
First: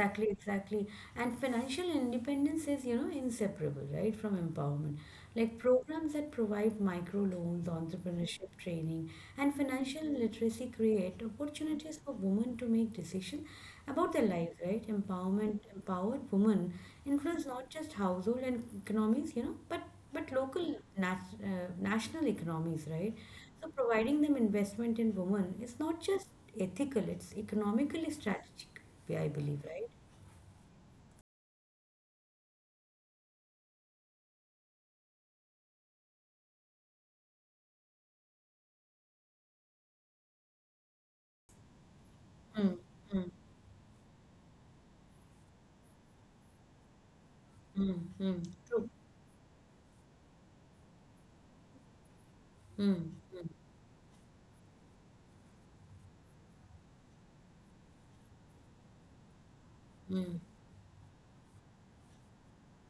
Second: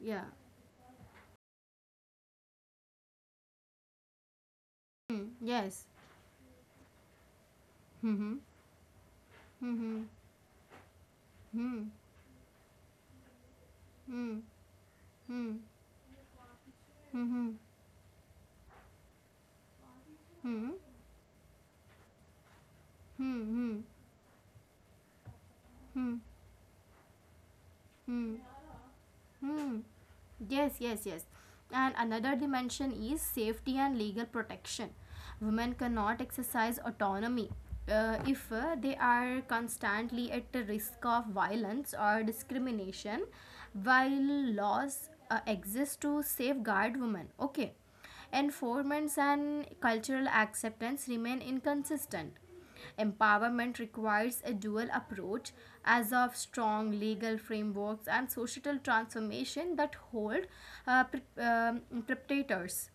A: Yeah.
B: exactly. And financial independence is, inseparable, right, from empowerment.
A: Hmm.
B: Like
A: Yes.
B: programs that provide micro loans, entrepreneurship training, and financial literacy create
A: Hmm.
B: opportunities for women to make decisions about their
A: Hmm.
B: lives, right?
A: Hmm.
B: Empowerment, empowered women influence
A: Hmm.
B: not just household and economies, but
A: Hmm. Hmm.
B: local national economies, right? So
A: Hmm.
B: providing them investment in women is not
A: Hmm.
B: just ethical, it's economically
A: Hmm.
B: strategic. Yeah, I
A: Hmm.
B: believe,
A: Hmm.
B: right?
A: Yes, yes, yes. And another dimension is safety and legal protection. Women cannot exercise autonomy, if they are constantly at the risk of violence or
B: Mm,
A: discrimination,
B: mm,
A: while laws, exist to safeguard women. Okay.
B: mm, mm. True.
A: Enforcements and cultural acceptance remain inconsistent.
B: Mm, mm,
A: Empowerment requires a dual approach as of strong legal frameworks and societal transformation that
B: mm.
A: hold, perpetrators,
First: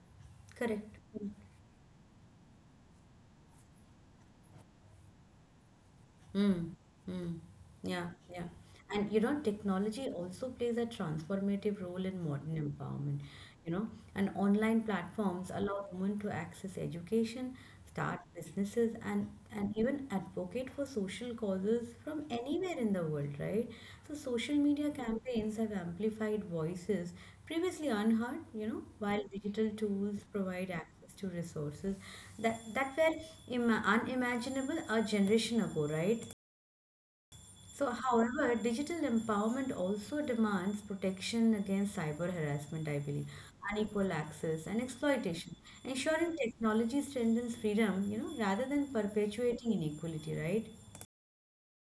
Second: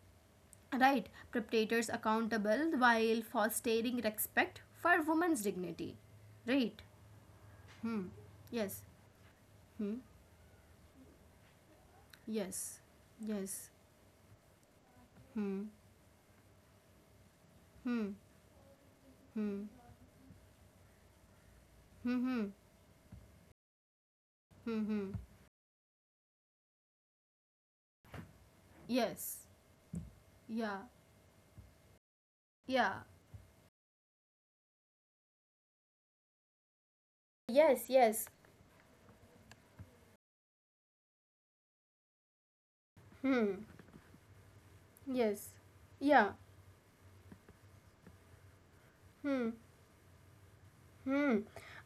B: Correct.
A: right, perpetrators accountable while fostering respect for women's dignity,
B: Mm,
A: right?
B: mm.
A: Hmm.
B: Yeah, yeah.
A: Yes.
B: And
A: Hmm.
B: technology also plays a transformative role in modern
A: Yes,
B: empowerment,
A: yes.
B: you know, and online platforms
A: Hmm,
B: allow women to access education,
A: hmm.
B: start businesses, and
A: Hmm,
B: and even advocate for social causes
A: hmm.
B: from
A: Hmm,
B: anywhere in the world, right? So social
A: hmm.
B: media
A: Hmm.
B: campaigns have amplified voices previously unheard, while
A: Yes.
B: digital tools provide
A: Yeah,
B: access to resources that
A: yeah.
B: were unimaginable a generation ago, right?
A: Yes,
B: So,
A: yes.
B: however, digital empowerment also demands protection against cyber harassment, I believe,
A: Hmm.
B: unequal access and
A: Yes.
B: exploitation,
A: Yeah.
B: ensuring technology strengthens freedom, rather than
A: Hmm.
B: perpetuating inequality, right?
A: Hmm.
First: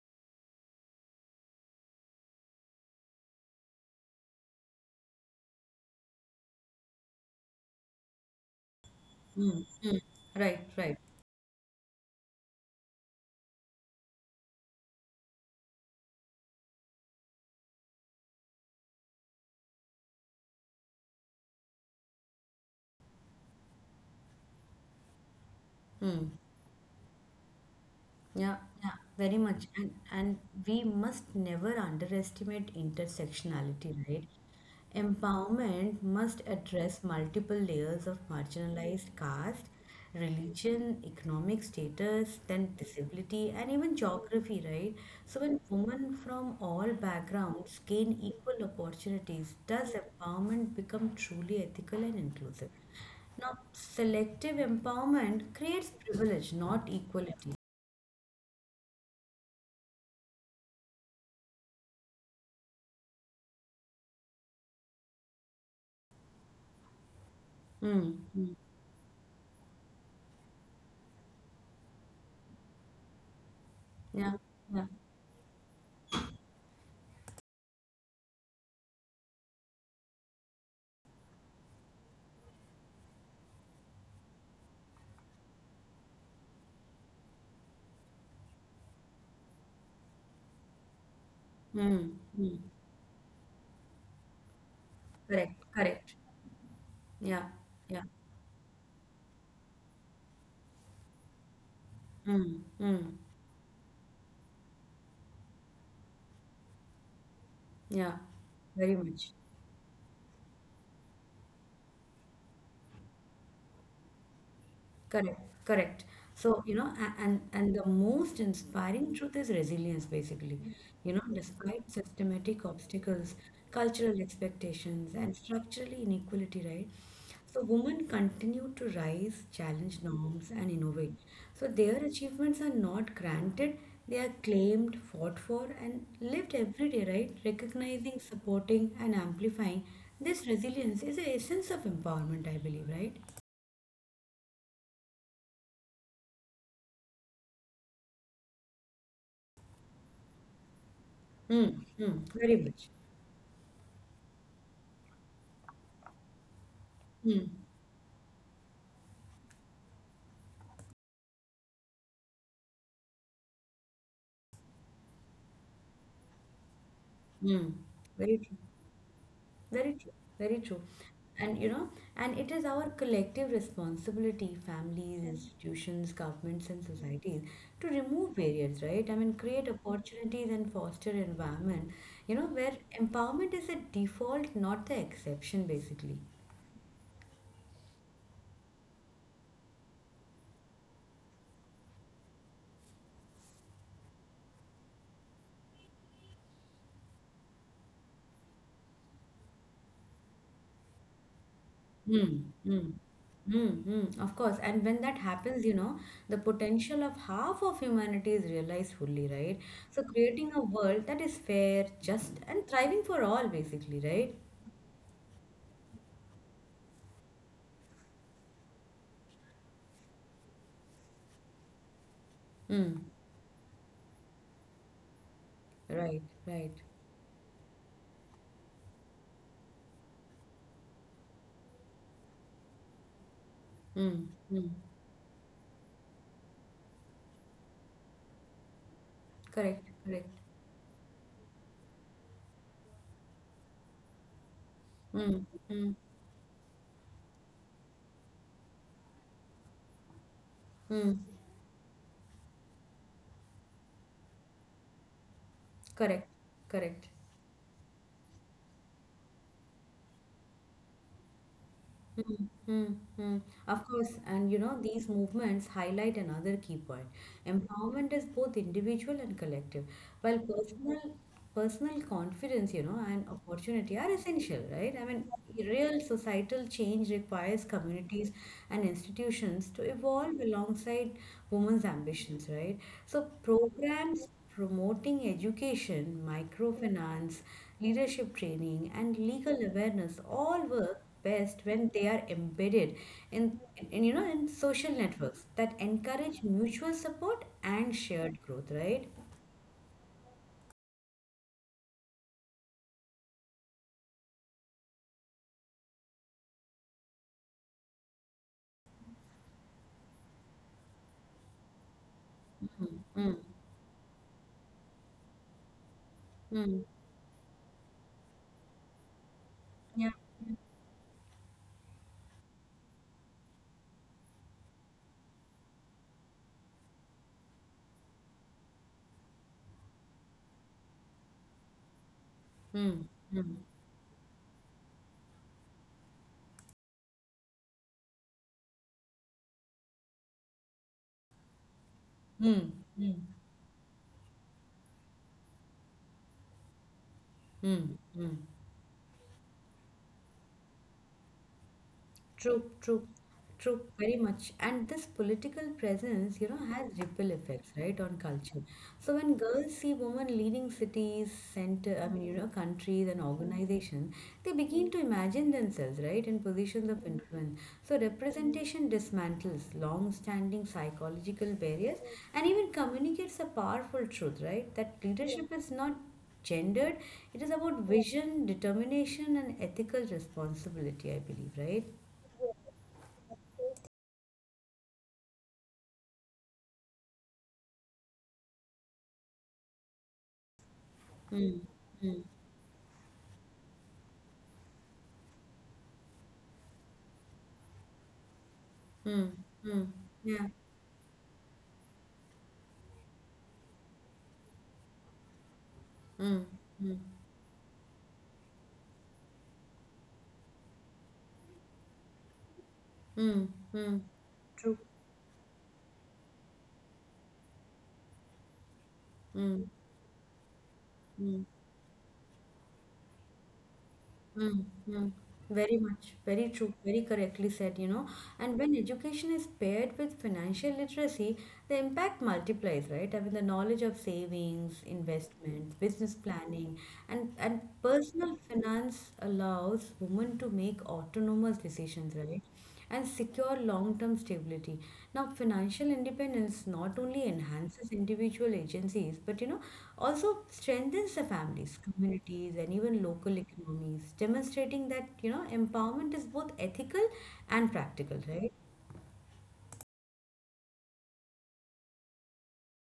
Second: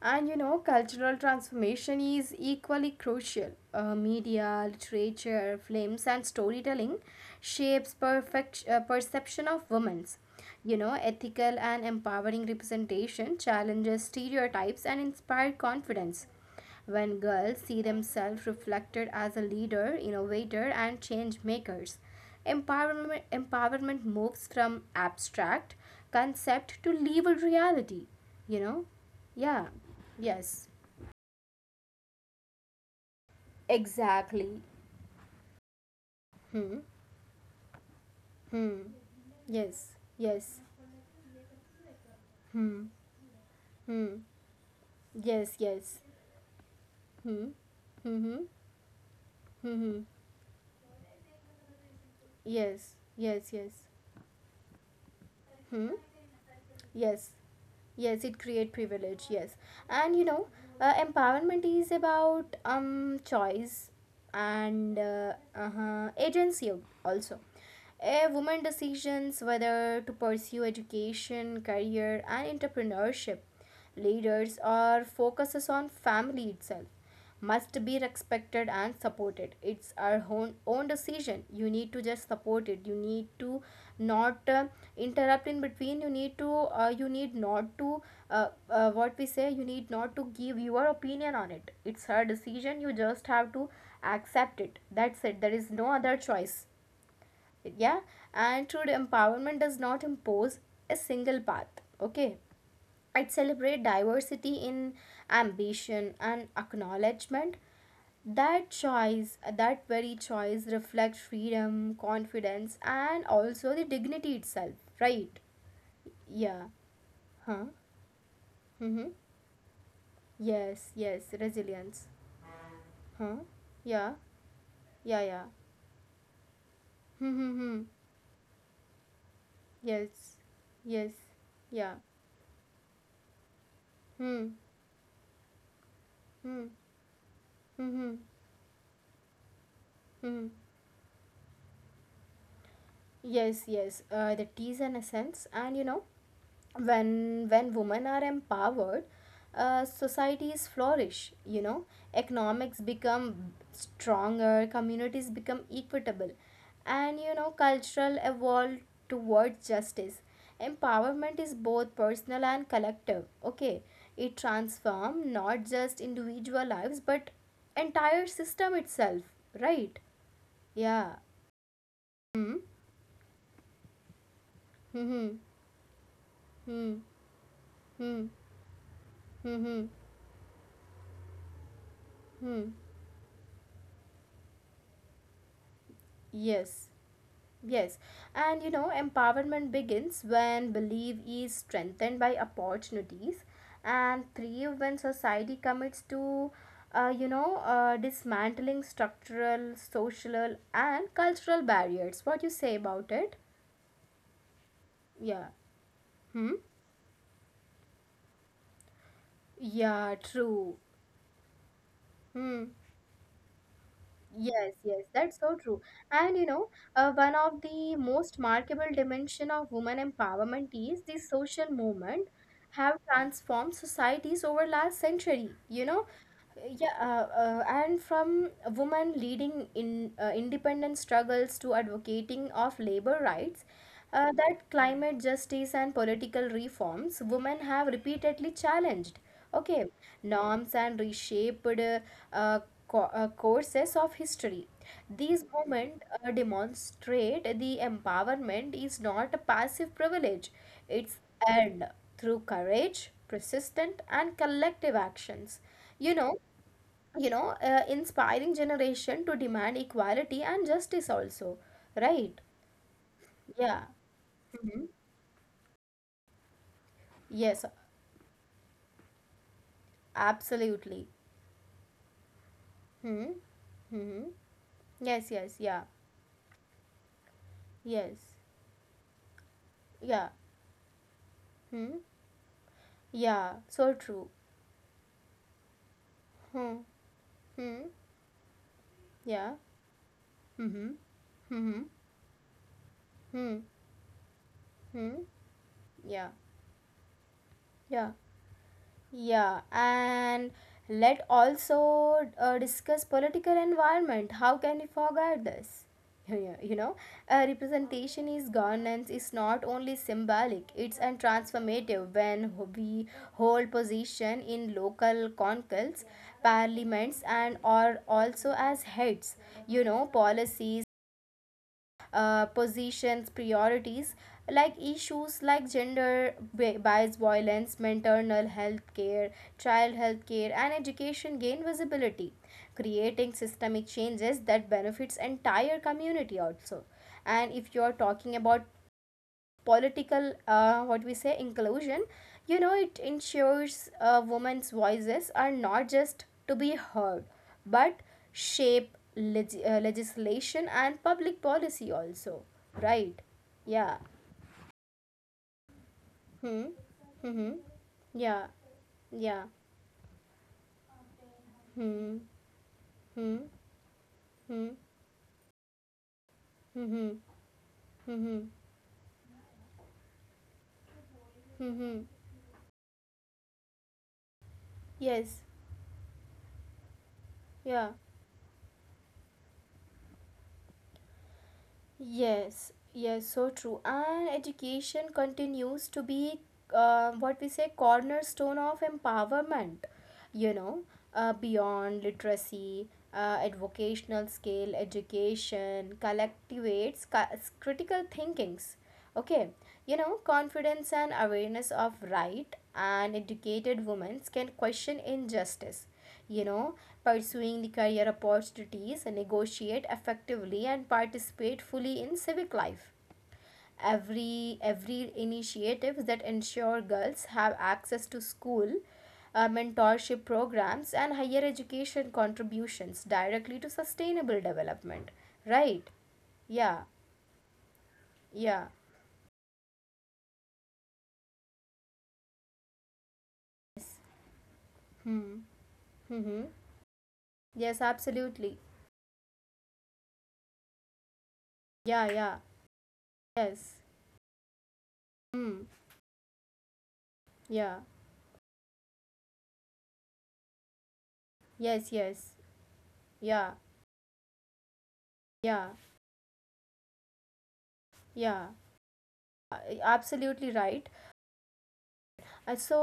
A: And you know, cultural transformation is equally crucial. Media, literature, films, and storytelling shapes perfect perception
B: Mm,
A: of
B: mm,
A: women's.
B: right,
A: You know,
B: right.
A: ethical and empowering representation challenges stereotypes and inspire confidence. When girls see themselves reflected as a leader, innovator and change makers, empowerment moves from abstract
B: Mm.
A: concept to lived reality,
B: Yeah,
A: you know.
B: yeah, very much.
A: Yeah.
B: And
A: Yes,
B: we must never underestimate intersectionality, right?
A: exactly.
B: Empowerment must
A: Hmm,
B: address multiple layers of
A: hmm.
B: marginalized caste,
A: Yes, yes.
B: religion, economic status, then
A: Hmm,
B: disability, and even
A: hmm.
B: geography, right? So when
A: Yes, yes.
B: women from all
A: Hmm.
B: backgrounds gain
A: Hmm.
B: equal opportunities, does
A: Hmm.
B: empowerment become truly ethical and inclusive?
A: Yes. Yes.
B: Now,
A: Yes.
B: selective empowerment
A: Hmm.
B: creates privilege, not
A: Yes.
B: equality.
A: Yes. It create privilege. Yes. And you know, empowerment is about choice and, agency also.
B: Hmm.
A: A woman decisions whether to pursue education, career, and entrepreneurship,
B: Yeah,
A: leaders,
B: yeah.
A: or focuses on family itself, must be respected and supported. It's our own decision, you need to just support it, you need to not, interrupt in between, you need to, you need not to, what we say, you need not to give your opinion on it, it's
B: Mm,
A: her
B: mm.
A: decision, you just have to accept it, that's it,
B: Correct,
A: there is no
B: correct.
A: other choice.
B: Yeah,
A: Yeah.
B: yeah.
A: And true empowerment does not impose a single path, okay,
B: Mm, mm.
A: it celebrates diversity in ambition and acknowledgement,
B: Yeah,
A: that
B: very much.
A: choice, that very choice reflects freedom, confidence and also the dignity itself, right?
B: Correct, correct.
A: Yeah.
B: So,
A: Huh.
B: and the most
A: Mm-hmm.
B: inspiring truth is resilience, basically.
A: Yes, yes,
B: Despite
A: resilience.
B: systematic obstacles,
A: Huh. Yeah,
B: cultural expectations,
A: yeah,
B: and
A: yeah.
B: structural inequality, right? So
A: Mm-hmm.
B: women continue to rise, challenge
A: Yes,
B: norms, and
A: yes.
B: innovate. So
A: Yeah.
B: their achievements are not granted, they are
A: Hmm,
B: claimed, fought for, and lived
A: hmm.
B: every day, right?
A: Hmm,
B: Recognizing, supporting, and amplifying this
A: hmm.
B: resilience is the essence of empowerment, I believe, right?
A: Yes, yes, that is an essence. And you know, when women are empowered, societies flourish, you know,
B: Mm, mm, very
A: economics
B: much.
A: become stronger, communities become equitable, and you know,
B: Mm,
A: cultural evolve towards justice. Empowerment is both personal and collective, okay, it transforms not just individual lives but
B: mm.
A: entire
B: Very true.
A: system itself,
B: Very
A: right?
B: true. Very true.
A: Yeah.
B: And and it is
A: hmm
B: our collective responsibility, families,
A: hmm.
B: institutions, governments, and
A: Hmm.
B: societies, to
A: Hmm.
B: remove barriers, right? Create
A: Hmm, hmm.
B: opportunities and foster environment, where
A: Hmm.
B: empowerment is a default, not the exception, basically.
A: Yes. Yes, and you know, empowerment begins when belief is strengthened by opportunities, and three when society commits to, you know, dismantling structural, social, and cultural barriers.
B: Mm,
A: What you say
B: mm,
A: about it?
B: mm, mm, of course. And when that
A: Yeah.
B: happens, the
A: Hmm.
B: potential of half of humanity is realized fully, right? So
A: Yeah.
B: creating a
A: True.
B: world that is fair, just, and
A: Hmm.
B: thriving for all, basically, right?
A: Yes, yes, that's so true. And you know, one of the most markable dimension of women empowerment is the social movement have
B: Mm,
A: transformed societies over last century. You know,
B: right, right.
A: yeah, and from women leading in, independent struggles to advocating of labor rights,
B: Mm,
A: that
B: mm,
A: climate justice and political reforms, women have repeatedly challenged,
B: correct,
A: okay,
B: correct.
A: norms and reshaped, uh, courses of history. These
B: Mm, mm,
A: moments, demonstrate the empowerment is not a passive privilege,
B: mm,
A: it's earned through courage, persistent and collective actions, you
B: correct,
A: know.
B: correct.
A: Inspiring generation to demand equality and justice also, right?
B: Mm, mm, mm.
A: Yeah.
B: Of course, and
A: Mhm.
B: these movements highlight another key point.
A: Yes,
B: Empowerment is both individual and collective, while personal
A: absolutely.
B: personal confidence, and
A: Hmm.
B: opportunity are
A: Hmm.
B: essential, right?
A: Yes, yes, yeah.
B: Real societal change requires communities
A: Yes.
B: and institutions to
A: Yeah.
B: evolve alongside women's
A: Hmm.
B: ambitions, right? So,
A: Yeah. So
B: programs
A: true.
B: promoting education,
A: Hmm.
B: microfinance,
A: Hmm.
B: leadership training, and legal
A: Yeah.
B: awareness all
A: Hmm.
B: work best
A: Hmm.
B: when they are embedded in,
A: Hmm.
B: in, in social
A: Hmm.
B: networks that
A: Yeah.
B: encourage mutual support and
A: Yeah.
B: shared growth, right?
A: Yeah, and let also, discuss political environment. How can we forget this? You know, representation is governance is not only symbolic; it's and transformative. When we
B: Mm,
A: hold position in local conclaves,
B: mm,
A: parliaments, and or also as heads, you know,
B: yeah,
A: policies, positions, priorities like issues like bias, violence, maternal health care, child health care and education gain visibility,
B: mm,
A: creating systemic changes that benefits entire community also. And if you are talking about political, what we say, inclusion, you know,
B: mm,
A: it
B: mm,
A: ensures, women's voices are not just to be heard but
B: mm, mm.
A: shape legislation and public policy also,
B: True, true,
A: right?
B: true,
A: Yeah.
B: very much. And this political presence,
A: Hmm,
B: has ripple
A: hmm.
B: effects, right, on
A: Yeah,
B: culture. So when
A: yeah.
B: girls see women leading cities, center,
A: Hmm,
B: countries and
A: hmm.
B: organizations, they
A: Hmm,
B: begin to imagine themselves, right, in positions of
A: hmm.
B: influence. So
A: Hmm,
B: representation dismantles long-standing psychological
A: hmm.
B: barriers and even communicates a powerful truth, right, that
A: Yes.
B: leadership is not gendered, it is about
A: Yeah.
B: vision, determination, and ethical responsibility, I believe, right?
A: Yes, yes, so true. And education continues to be, what we say, cornerstone of empowerment, you know.
B: Mm,
A: Beyond literacy, at vocational scale, education collectivates critical thinkings,
B: mm,
A: okay,
B: mm,
A: you know,
B: yeah,
A: confidence and awareness of right, and educated women can question injustice, you
B: mm,
A: know,
B: mm,
A: pursuing the career opportunities, negotiate effectively and participate fully in civic life.
B: mm, mm,
A: every
B: true.
A: every initiatives that ensure girls have access to school,
B: Mm,
A: mentorship programs and higher
B: mm,
A: education contributions directly to sustainable
B: mm,
A: development,
B: mm. Very
A: right?
B: much, very true,
A: Yeah.
B: very correctly said, And
A: Yeah.
B: when education is paired with financial literacy, the impact multiplies, right? The knowledge
A: Yes.
B: of savings,
A: Hmm.
B: investments, business
A: Mm-hmm.
B: planning, and
A: Yes,
B: personal
A: absolutely.
B: finance allows women to make autonomous
A: Yeah,
B: decisions,
A: yeah.
B: right? And secure
A: Yes.
B: long term stability. Now,
A: Hmm.
B: financial independence not only
A: Yeah.
B: enhances individual agencies but also strengthens the families,
A: Yes, yes.
B: communities, and even local
A: Yeah,
B: economies, demonstrating that,
A: yeah,
B: empowerment is both ethical and practical,
A: yeah.
B: right?
A: Absolutely right. Uh, so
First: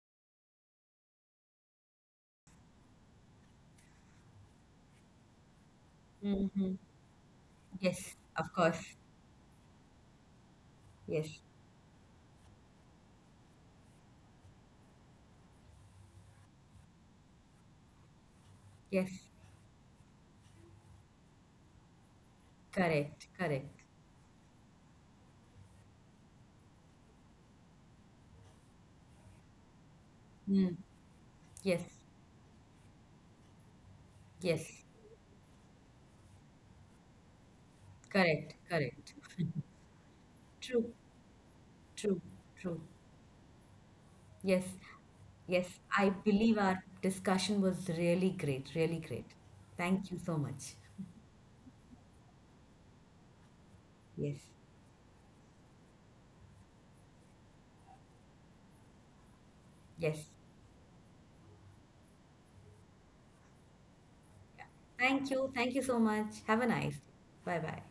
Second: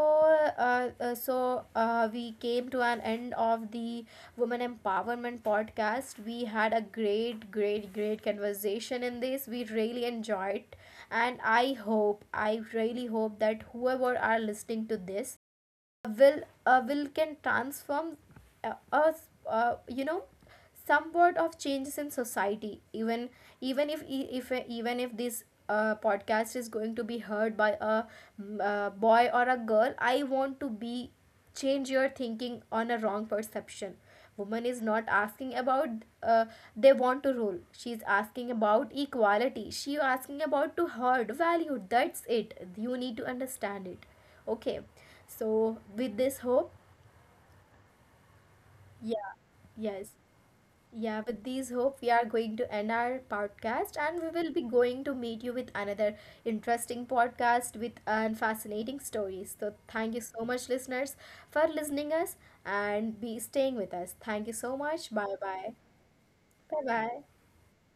A: so we came to an end of the women empowerment podcast. We had a great,
B: Yes,
A: great
B: of course.
A: conversation in this, we really enjoyed. And
B: Yes,
A: I hope, I really hope that whoever are listening to this will, can transform,
B: yes,
A: us you know, somewhat of changes in society. Even
B: correct, correct.
A: even if e- if even if this, podcast is going to be heard by a, boy or a girl, I want to
B: Mm.
A: be
B: Yes,
A: change your thinking on a wrong perception. Woman is
B: yes,
A: not asking about, uh, they want to rule, she's asking
B: correct,
A: about
B: correct.
A: equality, she asking about to
B: True,
A: herd value. That's
B: true,
A: it,
B: true.
A: you need to understand it,
B: Yes,
A: okay?
B: yes,
A: So,
B: I
A: with this
B: believe
A: hope,
B: our discussion was really great, really great.
A: yeah, yes,
B: Thank you so much.
A: yeah, with these hope, we are going to end our podcast and we
B: Yes,
A: will be going to meet you with another interesting podcast with and fascinating stories. So, thank you
B: yes.
A: so much, listeners, for listening us and be staying with us. Thank you so much. Bye
B: Thank you.
A: bye.
B: Thank you so much. Have a
A: Bye
B: nice day.
A: bye.
B: Bye bye.